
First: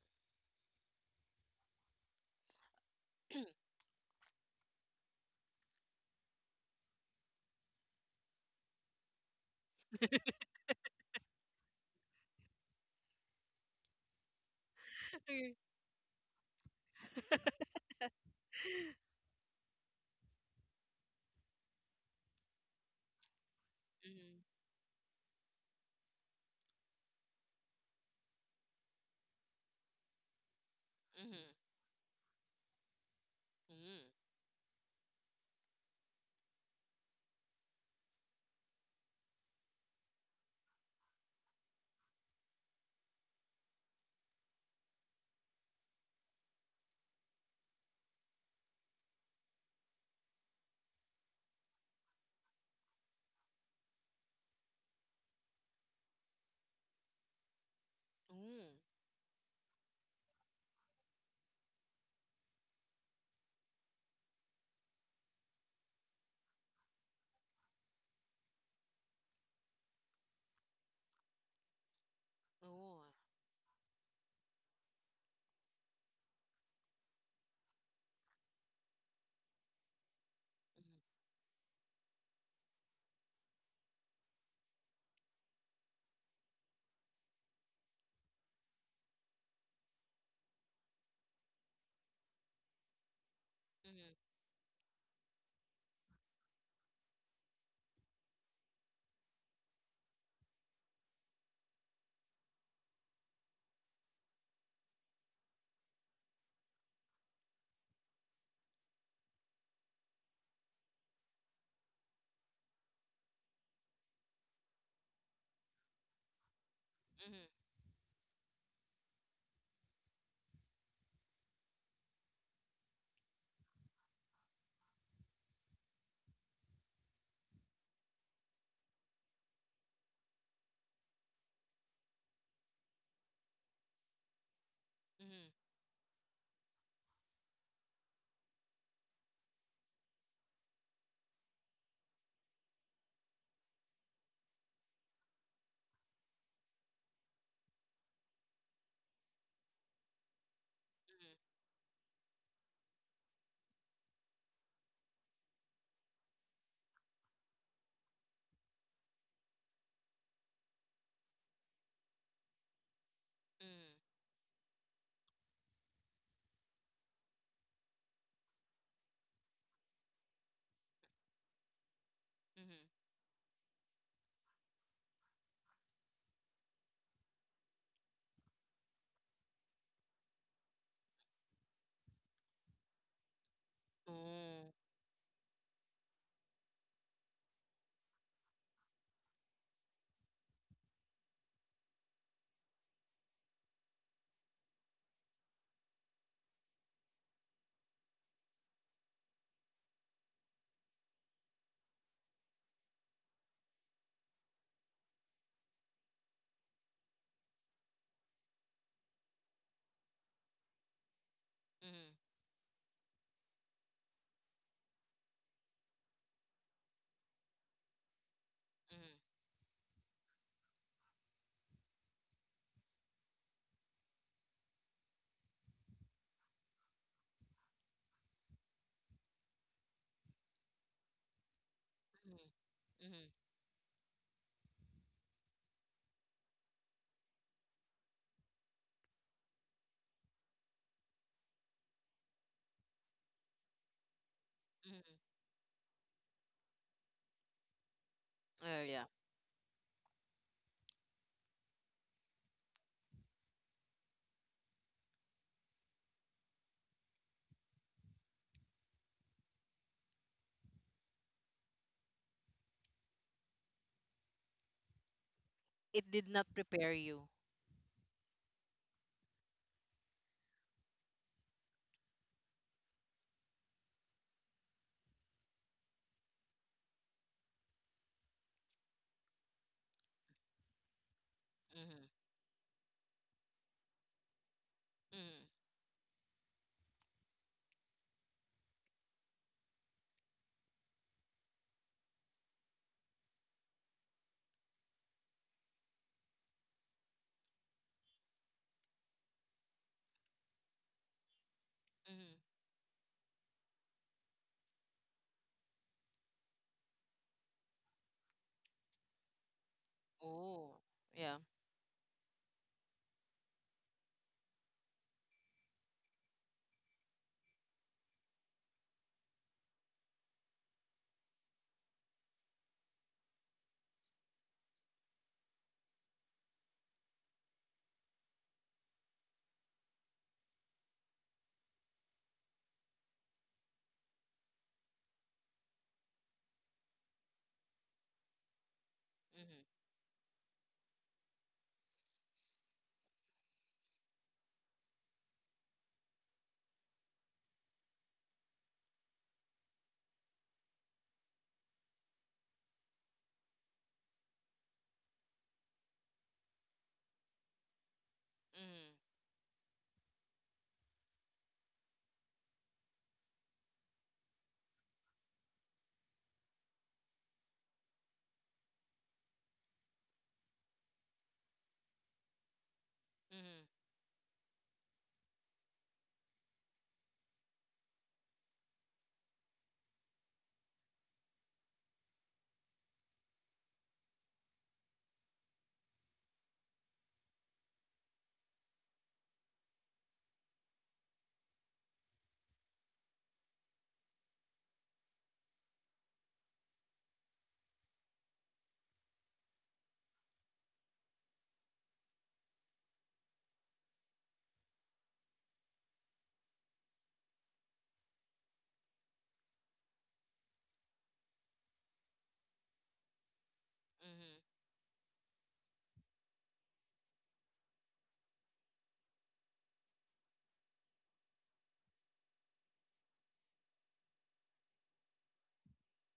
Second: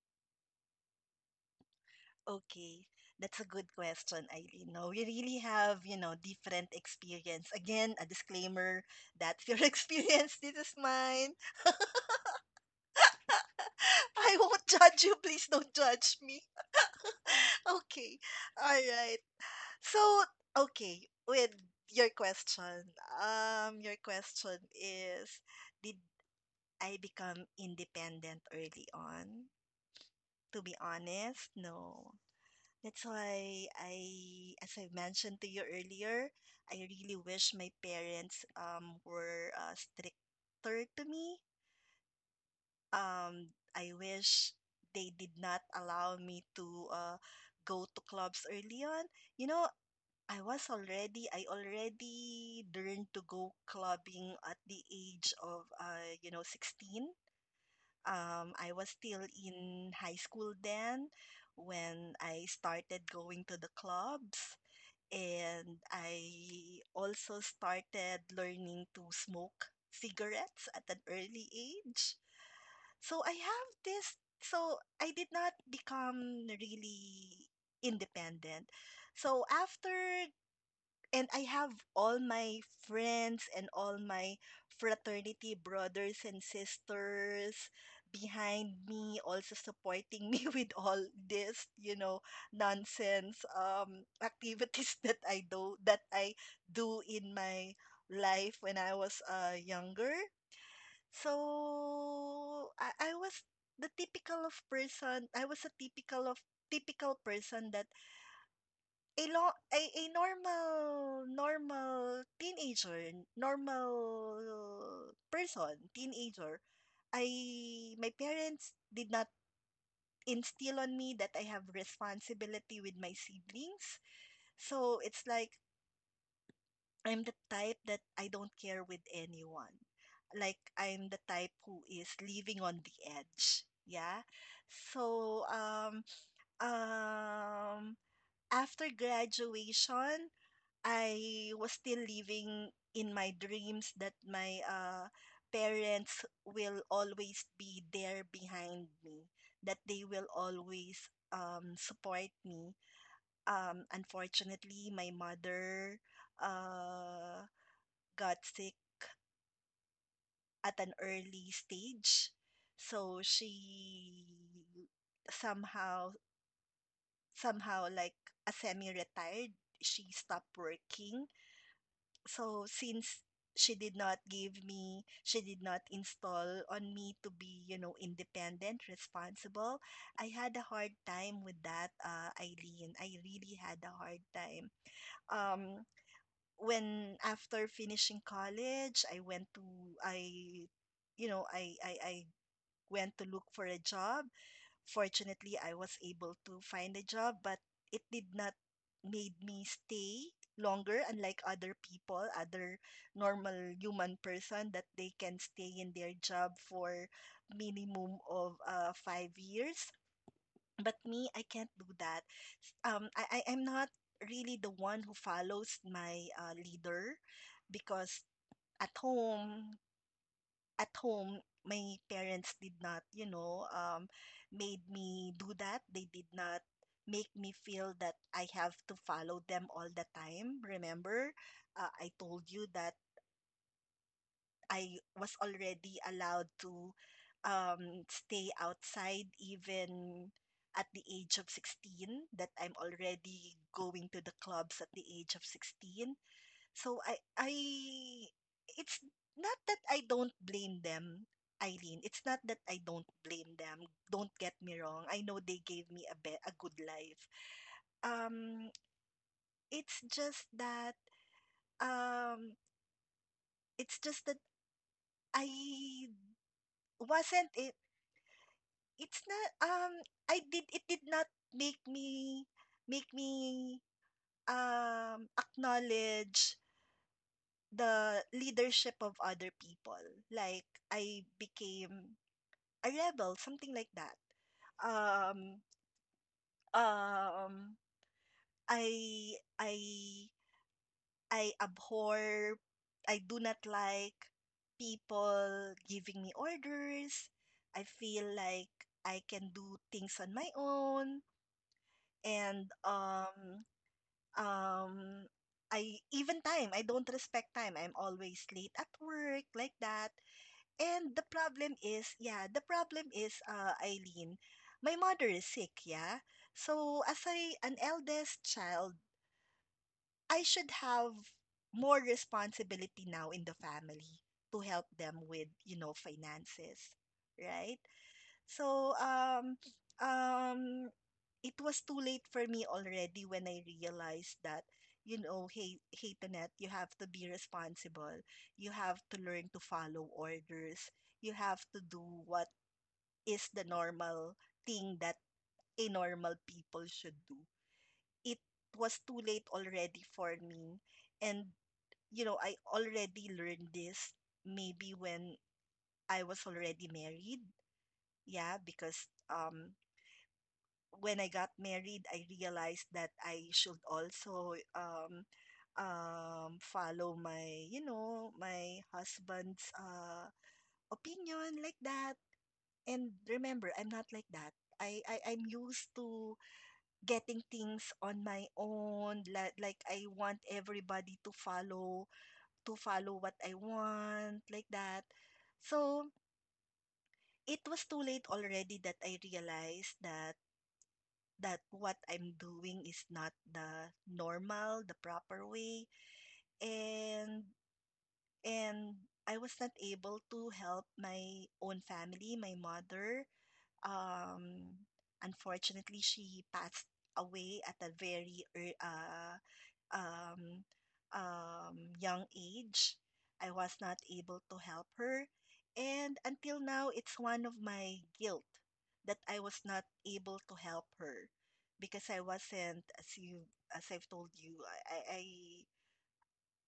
Okay. That's a good question, Eileen. No, we really have, different experience. Again, a disclaimer, that's your [LAUGHS] experience, this is mine. [LAUGHS] I won't judge you. Please
[LAUGHS]
don't judge me. [LAUGHS] Okay. All right. So, okay, with your question, your question is, did I become independent early on? To be honest,
Mm-hmm.
no. That's why
Mm-hmm.
as I mentioned to you earlier, I really wish my parents were stricter to me. I wish they did not allow me to go to clubs early on. You know, I already learned to go clubbing at the age of, 16.
Mm-hmm. Mm-hmm.
I was still in high school then when I started going to the clubs. And I also started learning to smoke cigarettes at an early age.
Oh.
So so I did not become really independent. So after And
Mm-hmm.
I have all my friends and all my fraternity brothers and sisters behind me, also supporting me [LAUGHS] with all this, nonsense activities [LAUGHS] that I do in my life when I was younger. So I was the typical of person. I was a typical person that a lo a normal teenager, normal person, teenager. I
Mm-hmm. Mm-hmm.
My parents did not instill on me that I have responsibility with my siblings. So it's like I'm the type that I don't care with anyone. Like I'm the type who is living on the edge. Yeah. So um after graduation, I was still living in my dreams that my parents will always be there behind me, that they will always support me. Unfortunately, my mother uh, got sick at an early stage, so
Mm-hmm.
she somehow somehow like a semi-retired. She stopped working. So
Mm-hmm.
since she did not install on me to be, independent, responsible, I had a hard time with that, Eileen. I really had a hard time.
Oh.
um when after finishing college, I went to I you know I went to look for a job. Fortunately, I was able to find a job, but it did not made me stay longer, unlike other people, other normal human person that they can stay in their job for minimum of 5 years. But me, I can't do
Mm-hmm.
that. I'm not really the one who follows my leader, because at
Mm-hmm.
home at home, my parents did not, made me do that. They did not make me feel that I have to follow them all the time. Remember, I told
Mm-hmm.
you that
Mm-hmm. Mm-hmm.
I was already allowed to stay outside even at the age of 16, that I'm already going to the clubs at
Mm-hmm,
the
mm-hmm.
age of 16. So I
Oh,
It's
yeah.
not that I don't blame them, Eileen. It's not that I don't blame them. Don't get me wrong. I know they gave me a good life. Um, it's just that um, it's just that I
It did not prepare you.
wasn't it. It's not. I did It did not make me acknowledge the leadership of other people. Like I
Mm-hmm.
became a rebel, something like that.
Mm-hmm.
Um, um, I, I, I abhor, I do not like people giving me orders. I feel like I can do things on my own.
Mm-hmm.
And um, I don't respect time. I'm always late at work, like that.
Oh.
And the
Yeah.
problem is, yeah, the problem is, Eileen, my mother is sick, yeah. So as I an eldest child, I should have more responsibility now in the family to help them with, finances, right? So, um, it was too late for me already when I realized that, hey, hey, Tanet, you have to be responsible. You have to learn to
Mm-hmm.
follow orders. You have to do what is the normal thing that a normal people should do. It was too late already for me. And, I already learned this maybe when I was already married. Yeah, because
Mm-hmm.
when I got married, I realized that I should also follow my husband's opinion like that. And remember, I'm
Mm-hmm.
not like that. I'm used to getting things on my own. Like, I want everybody to follow what I want like that. So it was too late already that I realized that what I'm doing is not the normal, the proper way. And and I was not able to help my own family, my mother. Um, Unfortunately, she passed away at a very um, young age. I was not able to
Mm-hmm.
help
Mm-hmm.
her. And until now, it's one of my guilt that I was not able to help her because I wasn't, as I've told you, I, I, I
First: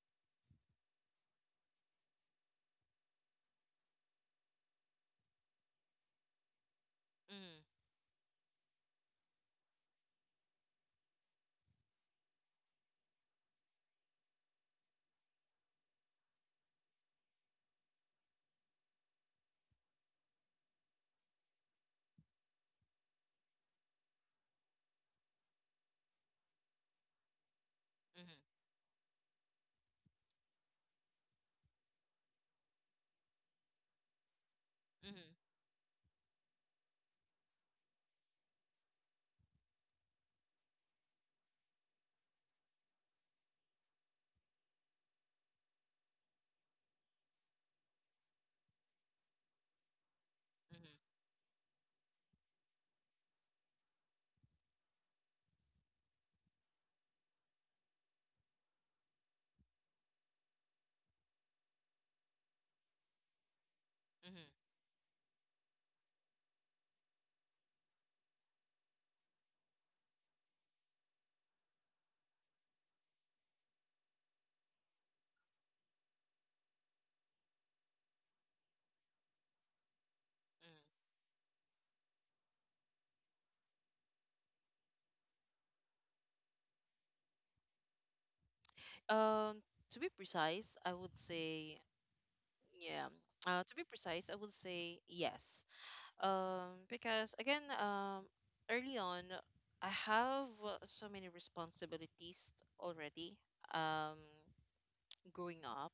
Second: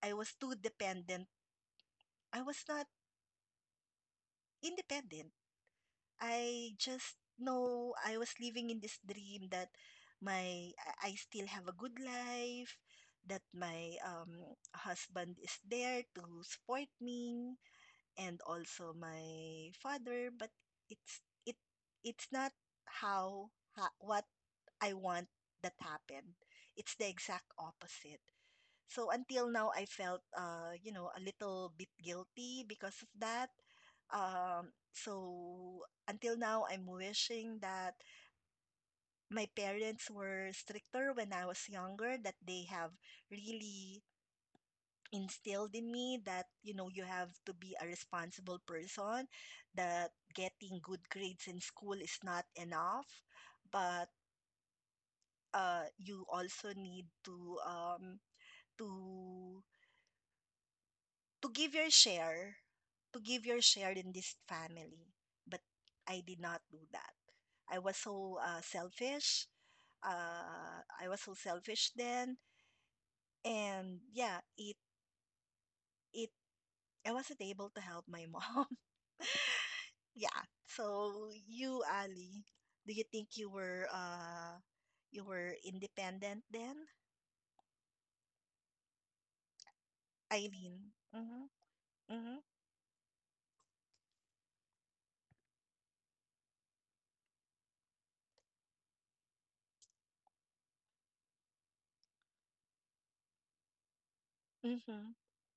I was too dependent. I was not independent. I just
Mm-hmm,
know I was living in this dream that my I still have a good life, that my husband is there to support me, and also my father. But it's it it's not what I want that happened. It's the exact opposite.
mm-hmm.
So until now, I felt, a little bit guilty because of that. Um,
Mhm,
so until now, I'm wishing that my parents were stricter when I was younger, that they have really instilled in me that, you have to be a responsible person, that getting
mhm,
good grades in school is not enough, but you also need to to give your share, to give your share in this
mhm,
family. But I did not do that. I was so selfish. I was so selfish then, and yeah, it I wasn't able to help my mom. [LAUGHS] Yeah.
mhm.
So you, Ali, do you think you were independent then,
Um, to be
Eileen?
precise, I would
Mhm.
say
Mhm.
yeah. To be precise, I would say yes. Because again, early on, I have so many responsibilities already. Um,
Mhm.
Growing up,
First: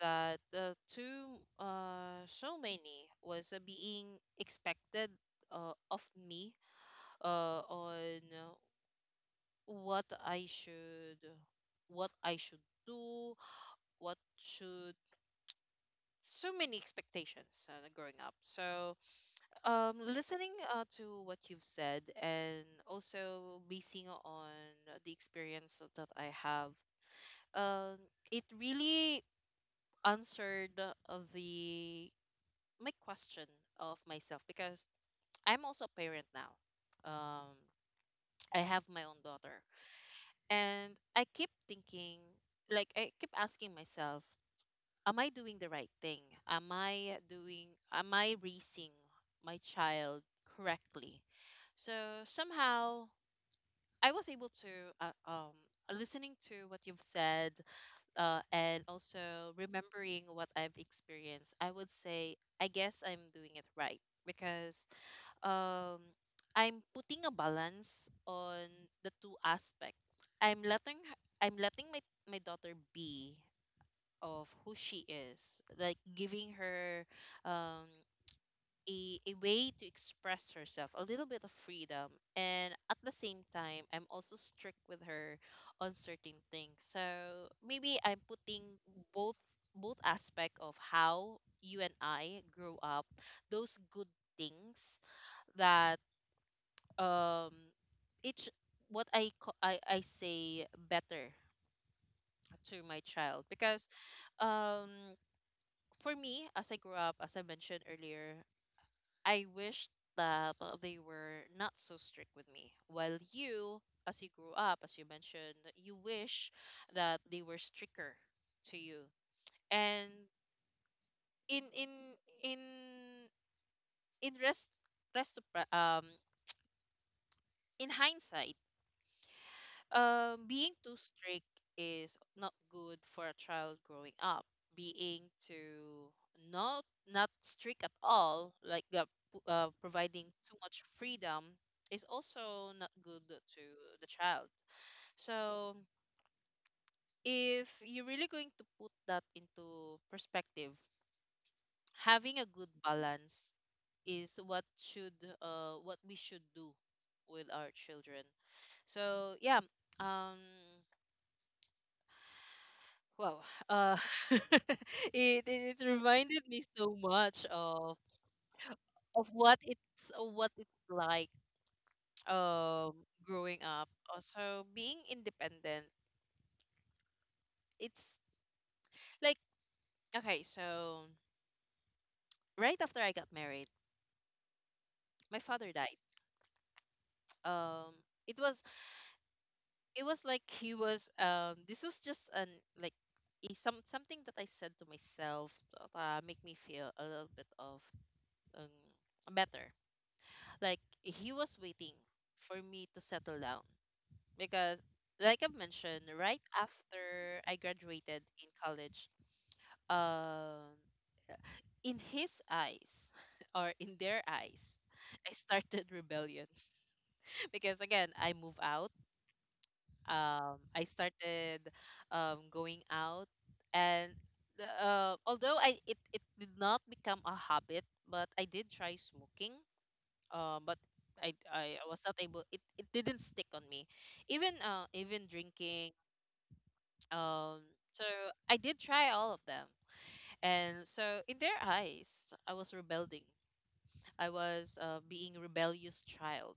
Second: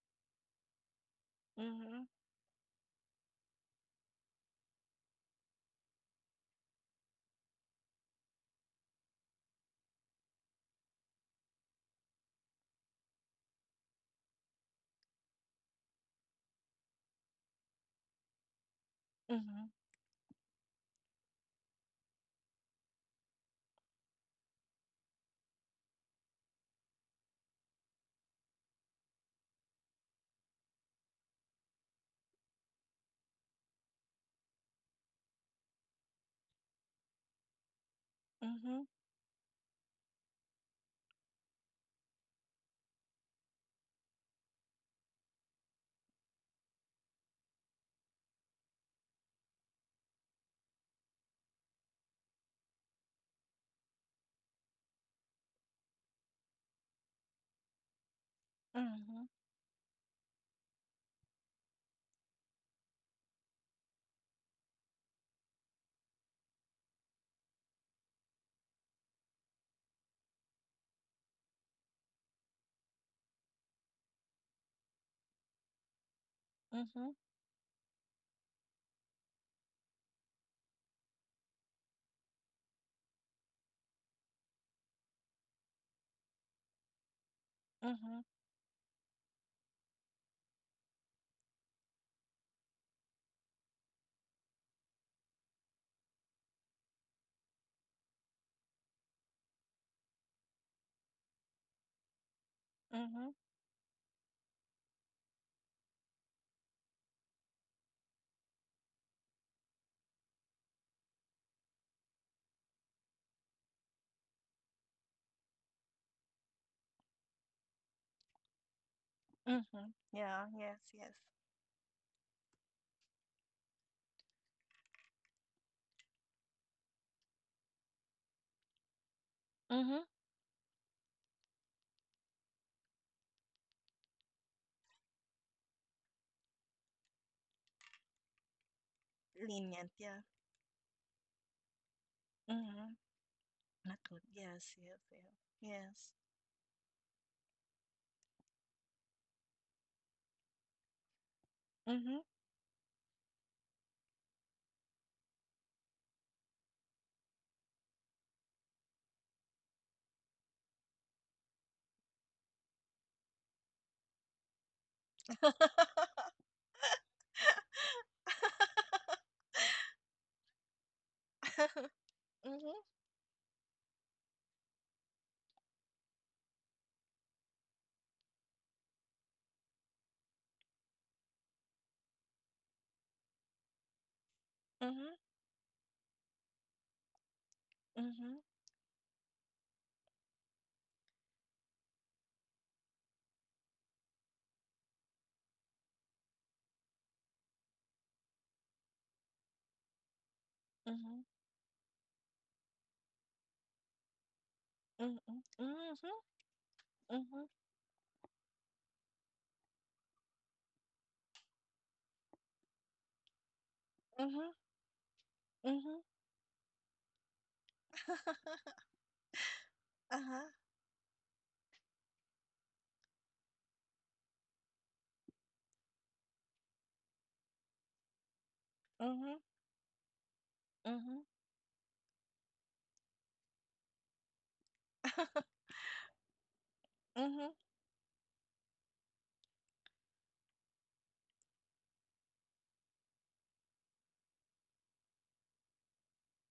that
Mhm.
so many was being expected of me on what I should, what I should do, what should, so many expectations growing up. So
Mhm.
listening to what you've said, and also basing on the experience that I have, um, it really answered the my question of myself, because I'm also a parent now. I have
Mhm.
my own daughter. And I keep thinking, like I keep asking myself, am I doing the right thing? Am I doing am I raising my child correctly? So somehow I was able to uh, um listening to what you've said and
Mhm.
also remembering what I've experienced, I would say I guess I'm doing it right, because um, I'm putting a balance on the two aspects. I'm letting my daughter be of who she is, like giving her
Mhm.
um, a way to express herself, a little bit of freedom, and at the same time, I'm also strict with her on certain things. So maybe I'm
Mhm.
putting both both aspect of how you and I grow up, those good things that um each what I say better to my
Mhm,
child. Because um for me, as I grew up, as I mentioned earlier, I wish that they were not so strict with me, while you, as you grew up, as you mentioned, you wish that they were stricter to you.
mhm.
And
Yeah, yes, yes.
in in in in rest rest um in hindsight,
Mhm.
being too strict is not good for a child growing up. Being too, not not strict at all, like
Lenient, yeah.
providing too much freedom, is also not
Mhm.
good to
Not
the
good.
child.
Yes, yes, yeah.
So
Yes.
if you're really going to put that into perspective,
Mhm.
having a good balance is what should what we should do with our children. So yeah, um wow. Uh, [LAUGHS] it, it it reminded me so much of what it's, what it's like
Mhm,
um growing up. Also being independent. It's like, okay, so right after I got married,
mhm,
my father died. Um it
mhm,
was, it was like he was this was just an, like a, something that I said to myself that make me feel a little bit of better. Like
mhm,
he was waiting for me to settle down, because like I have mentioned,
mhm,
right after
mhm,
I graduated in college, um in his eyes [LAUGHS] or in their
mhm, mhm,
eyes, I started
mhm.
rebellion. [LAUGHS] Because again, I move
[LAUGHS]
out.
[LAUGHS]
I started going out and although it did not become a habit, but I did try
Uh-huh.
smoking, but
Mhm,
I was not able, it didn't stick on me, even even
mhm.
drinking.
Mhm,
um so I did try all of them, and so in their eyes I was rebelling. I was, being rebellious child,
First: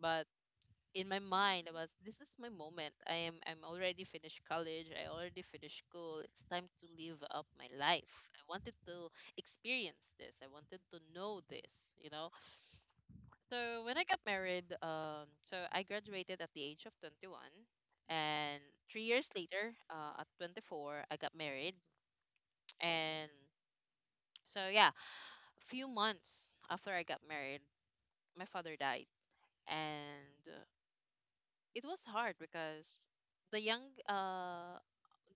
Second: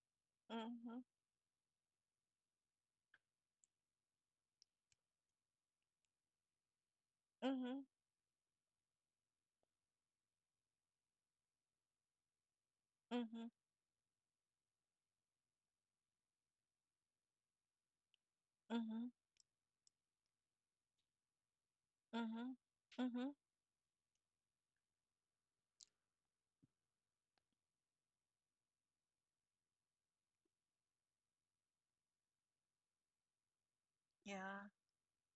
but
mhm,
in my mind, I was, this is my moment. I'm already finished college, I already finished school, it's time to live up my
mhm,
life. I wanted to experience this, I wanted to know this. So when I got married, so I graduated at the age of 21, and
mhm,
three
mhm,
years later, at 24, I got married.
mhm,
And
mhm.
so yeah, a few months after I got married, my father died, and it was hard because the young,
Yeah.
uh,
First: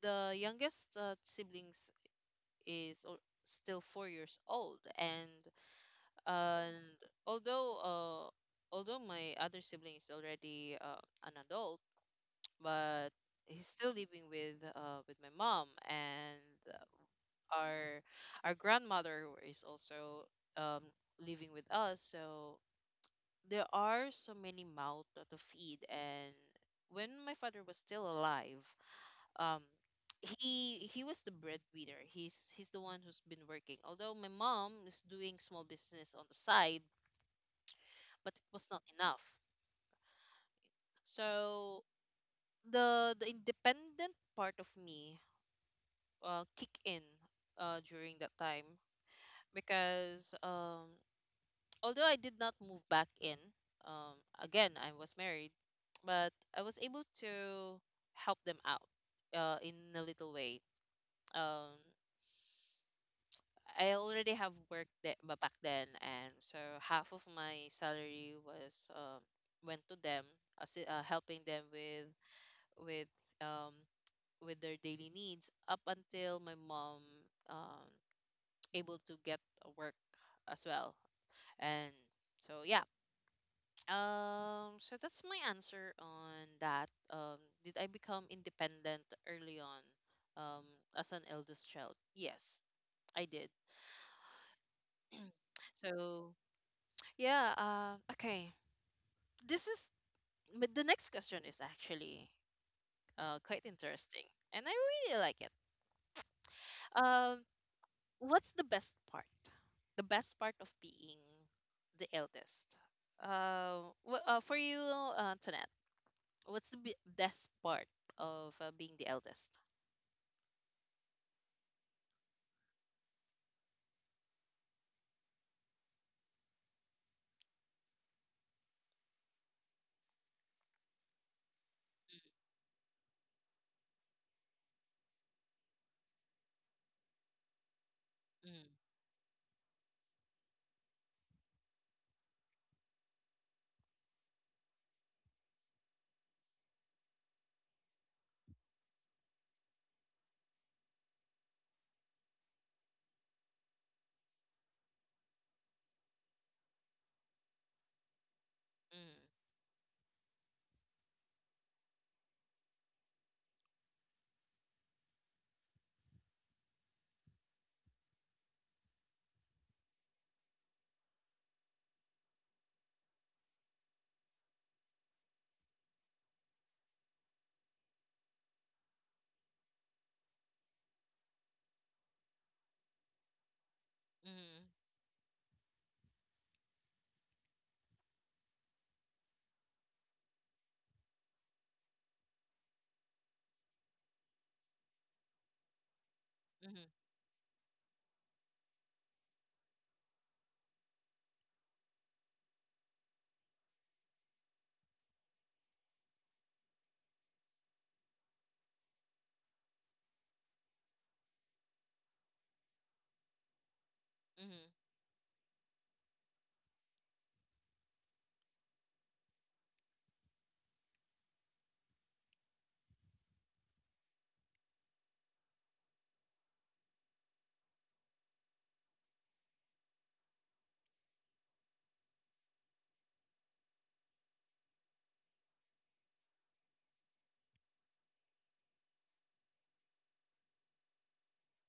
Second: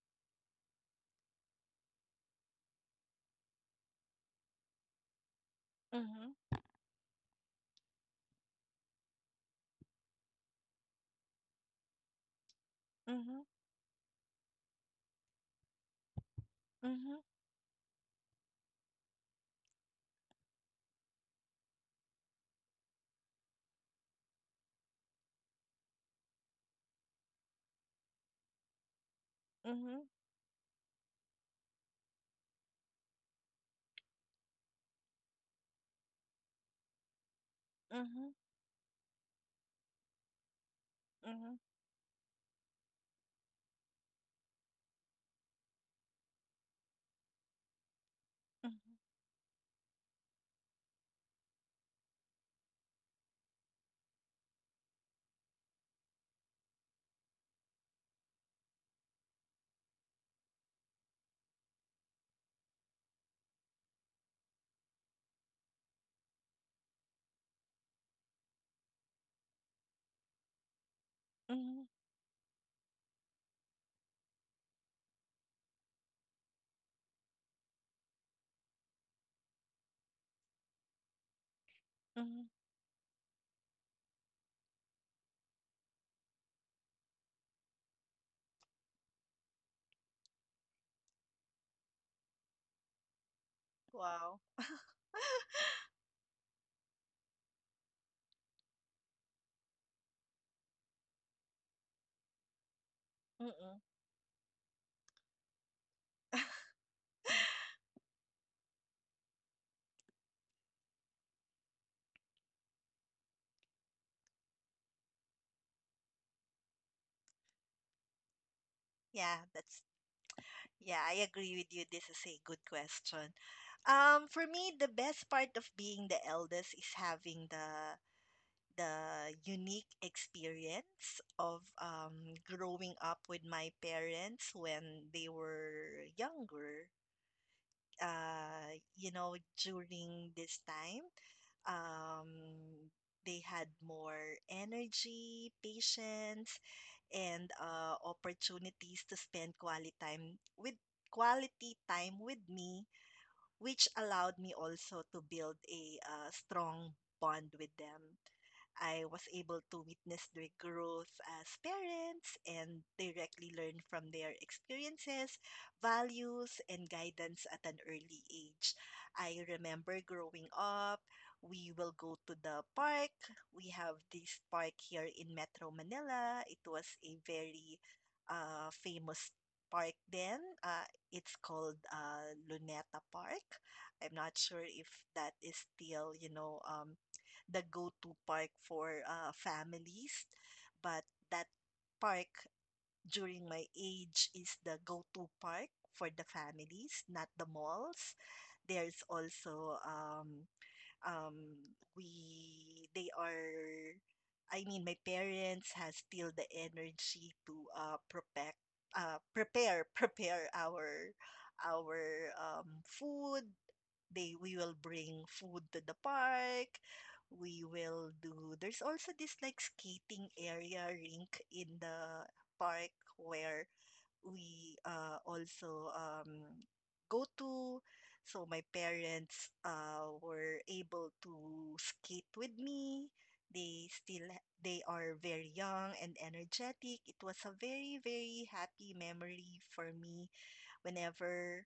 the youngest siblings is still 4 years old, and
Mhm,
and although uh, although my other sibling is already an adult, but
mhm,
he's still living with my mom and
mhm,
our our grandmother, who is also um living with us. So there are so many mouths to feed, and when my father was still alive, um
mhm,
he was the breadwinner. He's the one who's been working. Although my mom is doing small business on the side, but
mhm,
it was not enough.
mhm,
So the independent part of me, kick in during that time,
mhm,
because although I did not move back in, um, again, I was married, but I was able to help them out, in a little way. Um, I already have work that back then, and so half of my salary was, went to them, helping them
mhm,
with um, with their daily needs, up until my mom, Um, able to get a work as well. And
mhm.
so yeah, so that's my answer on that. Did I become independent early on, um, as an eldest child? Yes, I did.
Wow. [LAUGHS]
So yeah, okay. This is but the next question is actually, quite
Mm.
interesting, and I really like it. Um, what's the best part? The best part of being the eldest. Wh- for you, Tonette, what's the best part of, being the
Yeah,
eldest?
that's yeah, I agree with you. This is a good question. For me, the best part of being the eldest is having the unique experience of growing up with my parents when they were younger.
Mm, mm,
Uh, you know, During this time, um, they had more energy, patience, and opportunities to spend quality time with me, which allowed me also to build a strong bond with them. I was able to witness their growth as parents and directly learn from their experiences, values, and guidance at an early age. I remember growing up, we will go to the park. We have this park here in Metro Manila. It was a very famous park then. It's called Luneta Park. I'm not
mm.
sure if that is still the go-to park for families, but that park during my age is the go-to park for the
Hmm.
families, not the malls. There's also um, we they are I mean my parents has still the energy to prepare [LAUGHS] prepare our our food. They We
Hmm.
will bring food to the park. We will do There's also this like skating area rink in the park where we also go to. So my parents were able to skate with me. They still they are very young and energetic. It was a very, very happy memory for me whenever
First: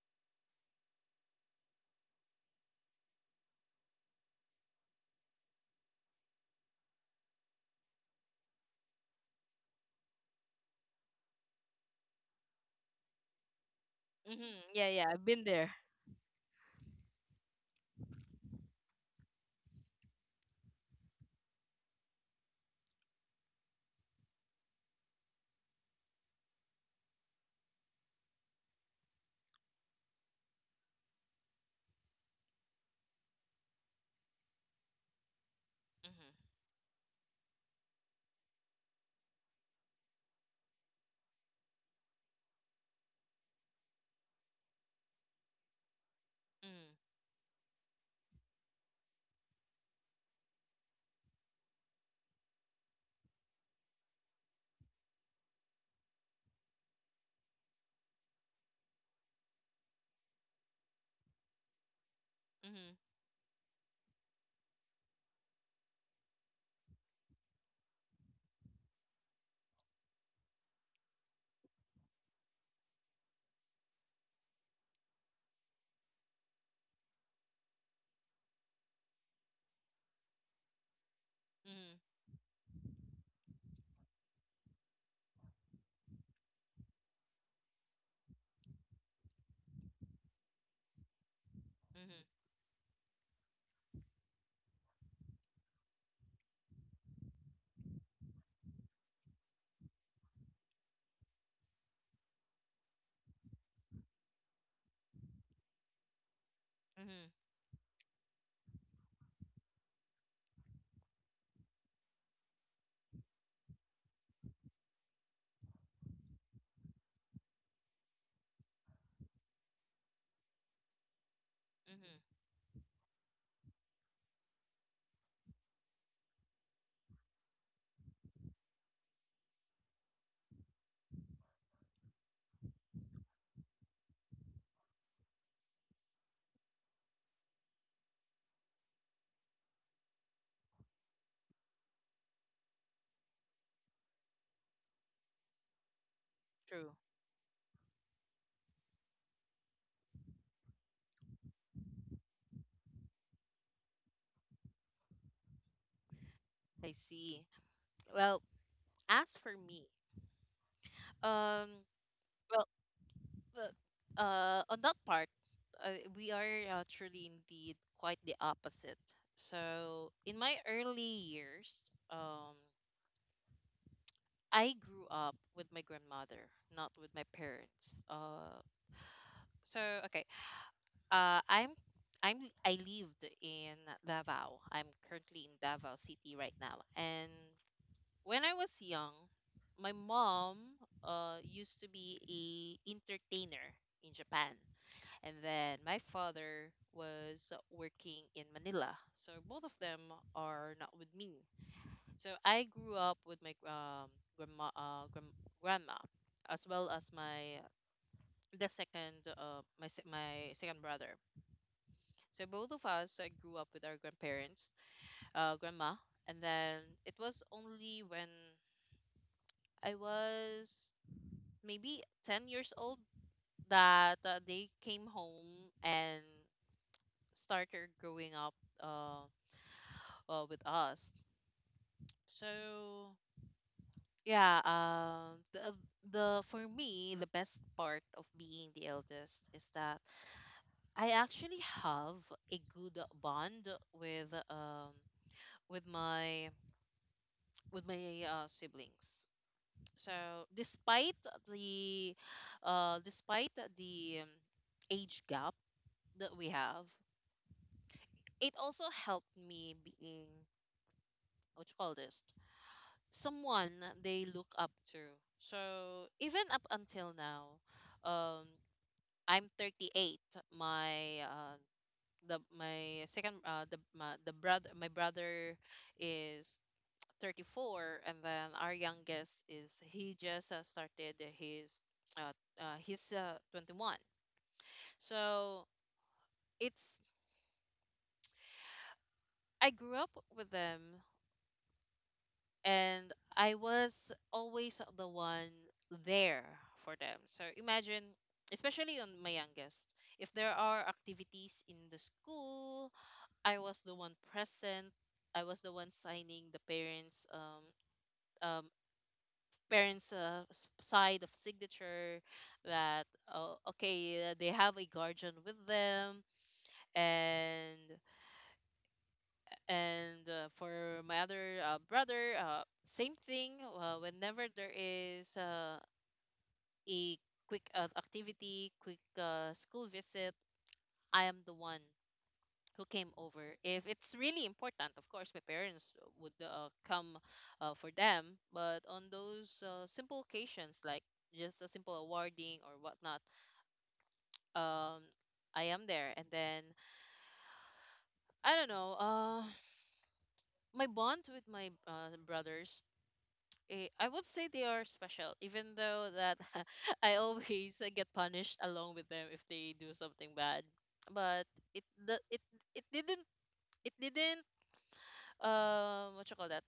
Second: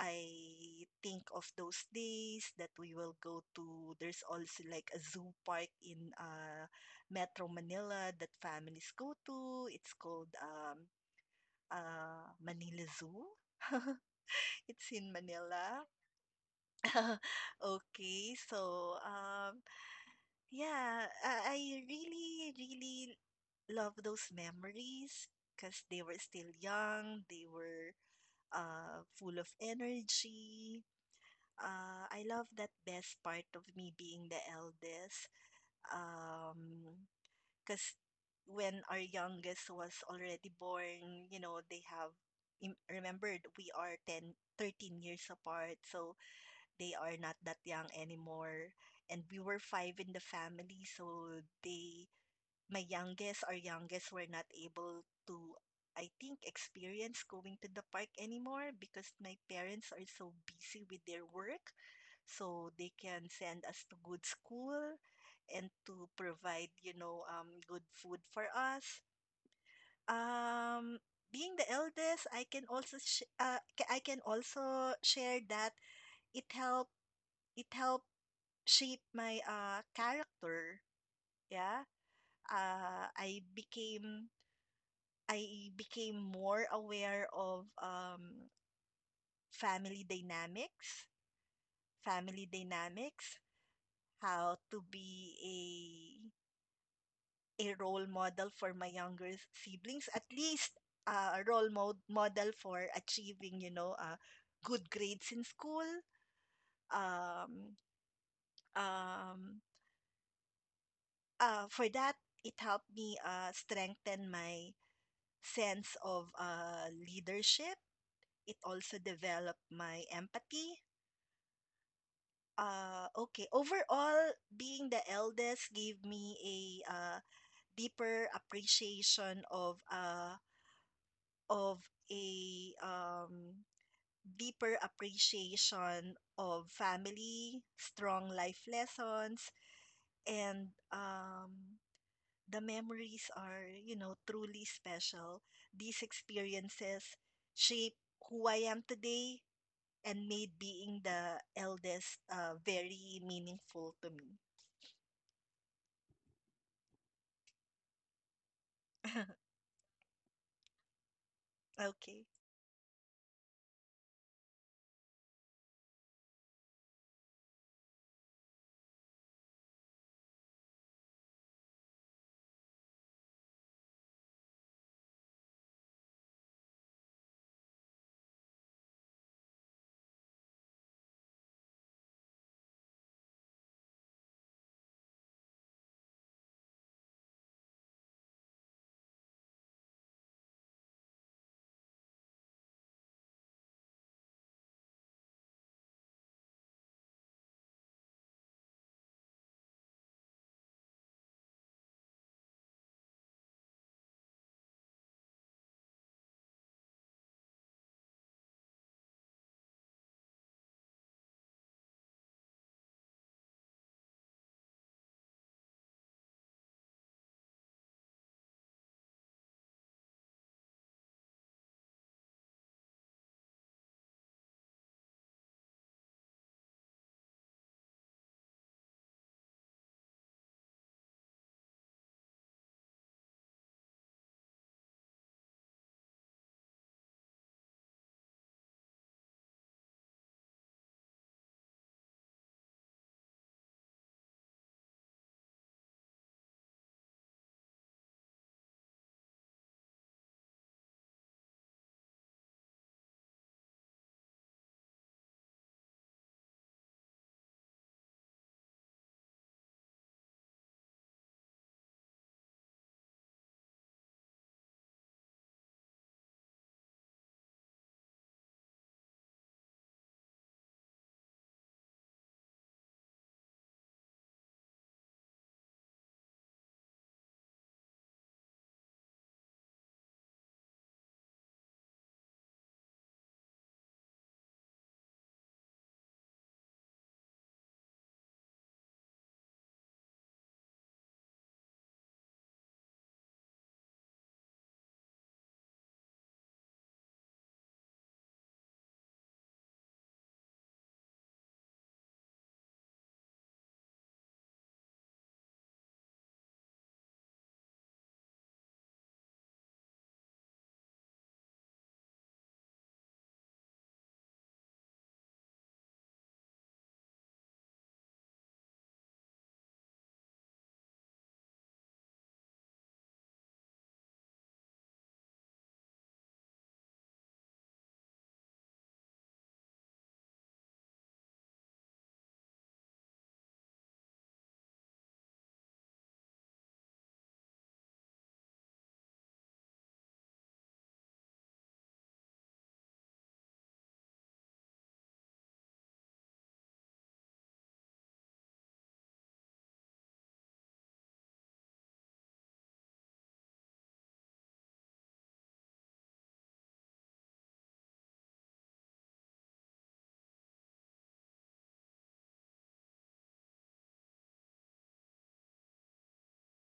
I think of those days that we will go to. There's also like a zoo park in Metro Manila that families go to. It's called Manila Zoo. [LAUGHS]
Hmm.
It's
Yeah, yeah,
in
I've been there.
Manila. [LAUGHS] Okay, so yeah, I really, really love those memories because they were still young. They were full of energy. I love that best part of me being the eldest.
Hmm.
Um, because when our youngest was already born, they have remembered we are 10, 13 years apart, so they
Hmm.
are not that young anymore. And we were five in the family, so our youngest were not able to, I think, experience going to the park anymore because my parents are so busy with their work. So
Hmm.
they can send us to good school and to provide, good food for us. Um, Being the eldest, I can also I can also share that it helped it helped shape my character. Yeah.
Hmm.
I became more aware of family dynamics,
Hmm.
family dynamics, how to be a role model for my younger siblings, at least model for achieving, good grades in school.
Hmm.
Um, um, for that, it helped me strengthen my sense of leadership. It also developed my empathy.
Hmm.
Okay. Overall, being the eldest gave me a uh, deeper appreciation of of a um, deeper appreciation of family, strong life lessons, and the memories are, truly special. These
True.
experiences shape who I am today and made being the eldest very meaningful to me.
I see. Well, as
[LAUGHS]
for me, um,
Okay.
well, Well, on that part, we are actually indeed quite the opposite. So, in my early years, um, I grew up with my grandmother, not with my parents. So okay, uh, I'm I'm I lived in Davao. I'm currently in Davao City right now. And when I was young, my mom used to be a entertainer in Japan, and then my father was working in Manila. So both of them are not with me. So I grew up with my, grandma, grandma, as well as my the second my se- my second brother. So both of us, grew up with our grandparents, grandma, and then it was only when I was maybe 10 years old that, they came home and started growing up, Uh, with us. So yeah, the for me, the best part of being the eldest is that I actually have a good bond with, with my with my, siblings. So despite the despite the, age gap that we have, it also helped me being, what you call this, someone they look up to. So even up until now, um, I'm 38. My the my second the my, the brother my brother is 34, and then our youngest is he just started his uh, he's 21. So it's, I grew up with them, and I was always the one there for them. So imagine, especially on my youngest, if there are activities in the school, I was the one present. I was the one signing the um, parents' side of signature, that okay, they have a guardian with them, and. And for my other brother, same thing. Whenever there is a quick activity, quick school visit, I am the one who came over. If it's really important, of course, my parents would come for them. But on those simple occasions, like just a simple awarding or whatnot, um, I am there. And then I don't know. My bond with my brothers, I would say they are special, even though that [LAUGHS] I always get punished along with them if they do something bad. But it the, it it didn't it didn't what you call that?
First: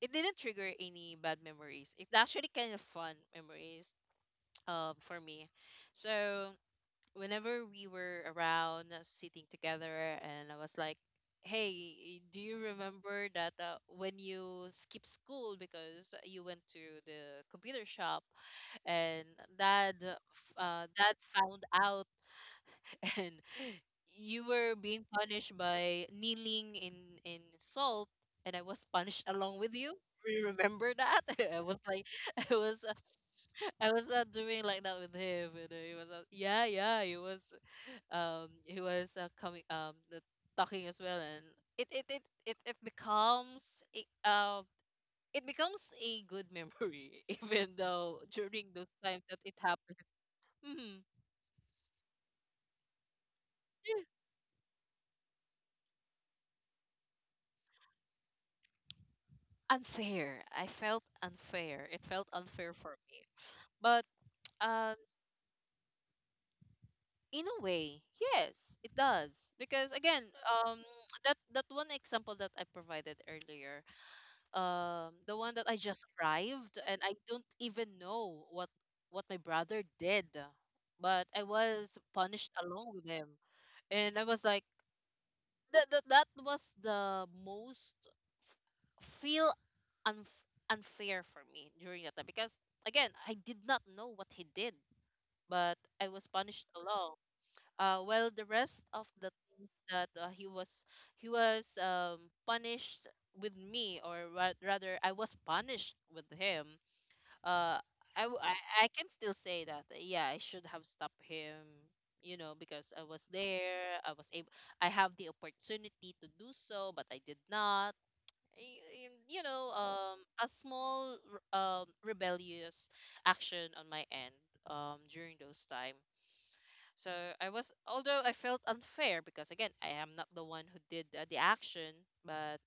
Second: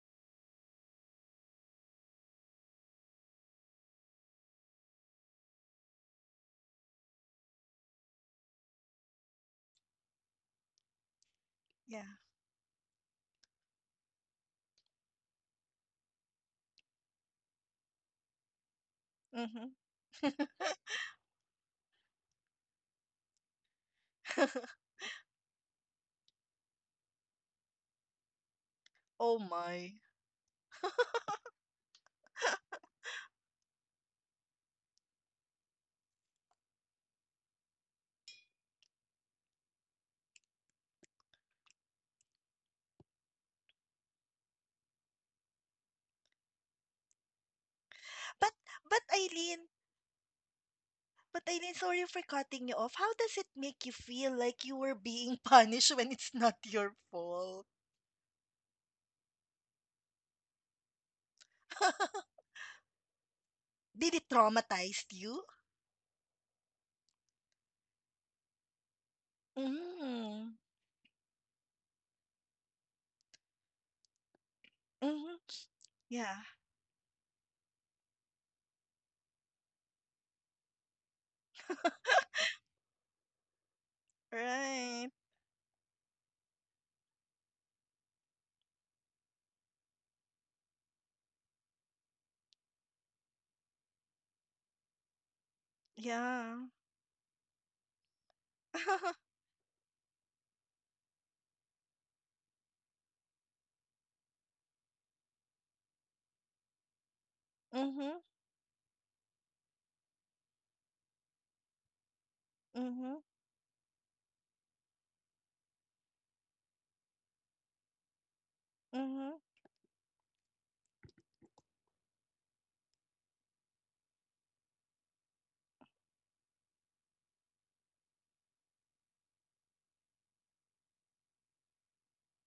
It didn't trigger any bad memories. It's actually kind of fun memories, for me. So whenever we were around, sitting together, and I was like, hey,
Yeah.
do you remember that, when you skipped school because you went to the computer shop, and
Mm-hmm.
dad found out, [LAUGHS] and you were
[LAUGHS]
being punished by kneeling in salt, and I was punished
Oh
along with
my.
you? Do you remember that? [LAUGHS] I was like [LAUGHS] I was uh, I was doing like that with him, and he was yeah, yeah, he was, coming, talking as well, and it it becomes a good memory, [LAUGHS] even though
But
during those
but
times that it
Eileen,
happened. Mhm.
but Eileen, sorry for cutting you off. How does it make you
Yeah.
feel like you were being [LAUGHS] punished when it's not your fault?
Unfair. I felt unfair. It felt
[LAUGHS]
unfair for me. But
Did it
uh,
traumatize you?
in a way, yes, it does. Because again,
Mm.
that one example that I provided earlier, the one
Mm-hmm.
that I just
Yeah.
arrived and I don't even know what my brother did, but I was punished along with him, and I was like,
Right.
that was the most feel, unf unfair for me during that time, because again, I did not know what he did, but I was punished
Yeah.
along. Well, the rest of the
[LAUGHS]
things that he was punished with me, or ra rather I was punished with him, uh I, w-
Mm-hmm.
I can still say that, yeah, I should have stopped him, you know, because I was
Mm-hmm.
there, I was able, I have the opportunity to do so, but I did not. You
Mm-hmm.
know, a small rebellious action on my end, during those time. So I was although I felt unfair, because again, I am not the one who did the action, but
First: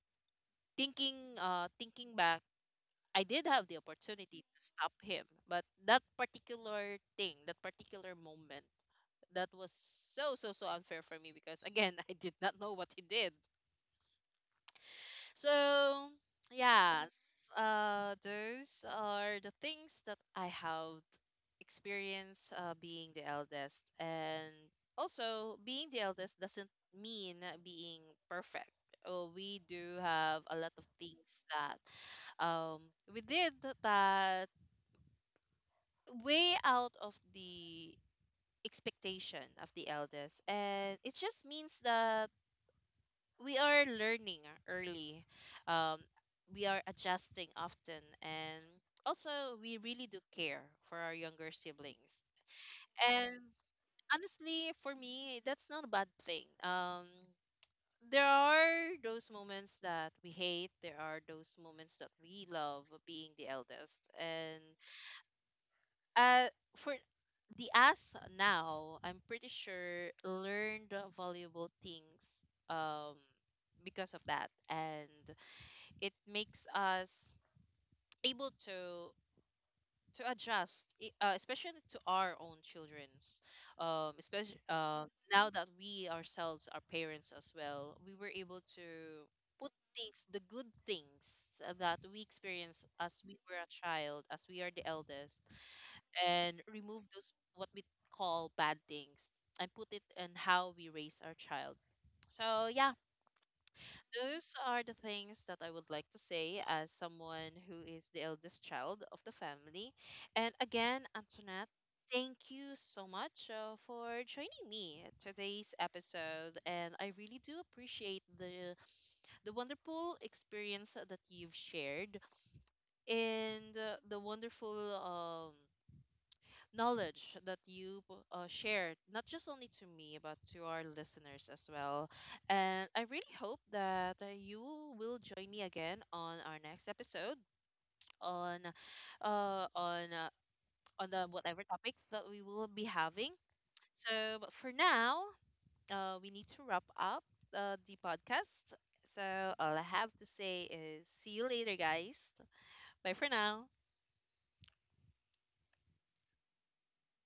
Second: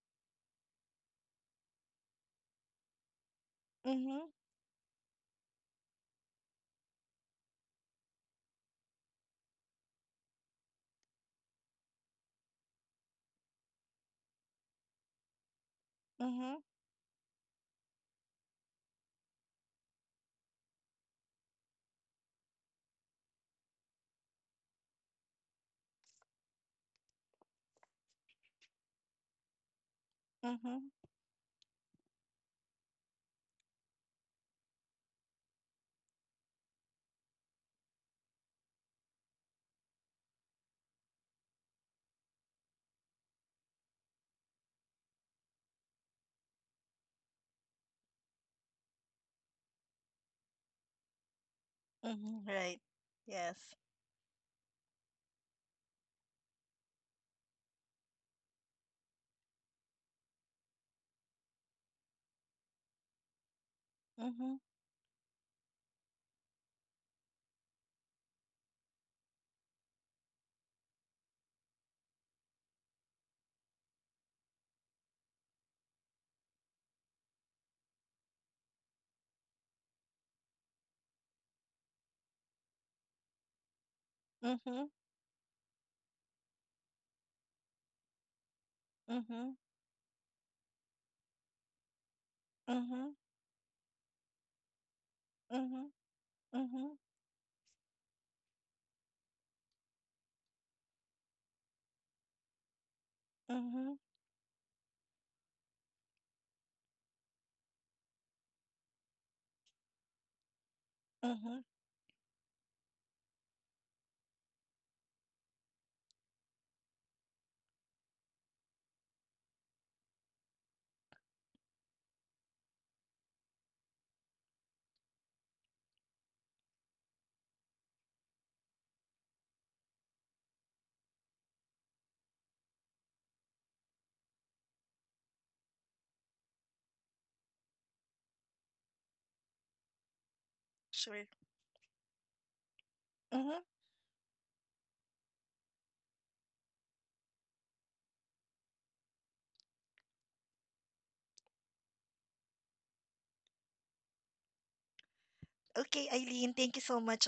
thinking, thinking back, I did have the
Mm-hmm.
opportunity to stop him, but that particular thing, that particular moment, that was so so so unfair for me, because again, [LAUGHS] I did not know what he did. So,
Mm-hmm.
yeah, those are the things that I have experienced, being the eldest, and also being the eldest doesn't mean being perfect. Oh, we do have a lot of
Mm-hmm.
things that, um, we did that way out of the expectation of the eldest, and it just means that we are learning early, um, we are adjusting often, and also we really do care for our younger siblings,
Mm-hmm. Right.
and
Yes.
honestly for me, that's not a bad thing. There are those moments that we hate, there are those moments that we love being the eldest,
Mm-hmm.
and uh, for the us now, I'm pretty sure learned valuable things, um because of that, and it makes us able to adjust, especially to our own children's, especially,
Mm-hmm.
now that we ourselves are parents as well, we were able to
Mm-hmm.
put things, the good things that we experience
Mm-hmm.
as we were a child, as we are the eldest,
Mm-hmm.
and
Mm-hmm.
remove those, what we call bad things, and put it in how we raise our child. So yeah,
Mm-hmm.
those are the things that I would like to say as someone who is the eldest child of the family. And again,
Mhm,
Antoinette, thank you so much, for joining me at today's episode. And I really do appreciate the wonderful experience that you've shared, and the wonderful, knowledge that you, shared, not just only to me, but to our listeners as well. And I really hope that, you will join me again on our next episode on, uh, on uh, on
sure.
the whatever topic that we will be having.
Mhm.
So, but for now, we need to wrap up, the podcast. So all I have to say is, see you later, guys. Bye for now.
Okay, Eileen, thank you so much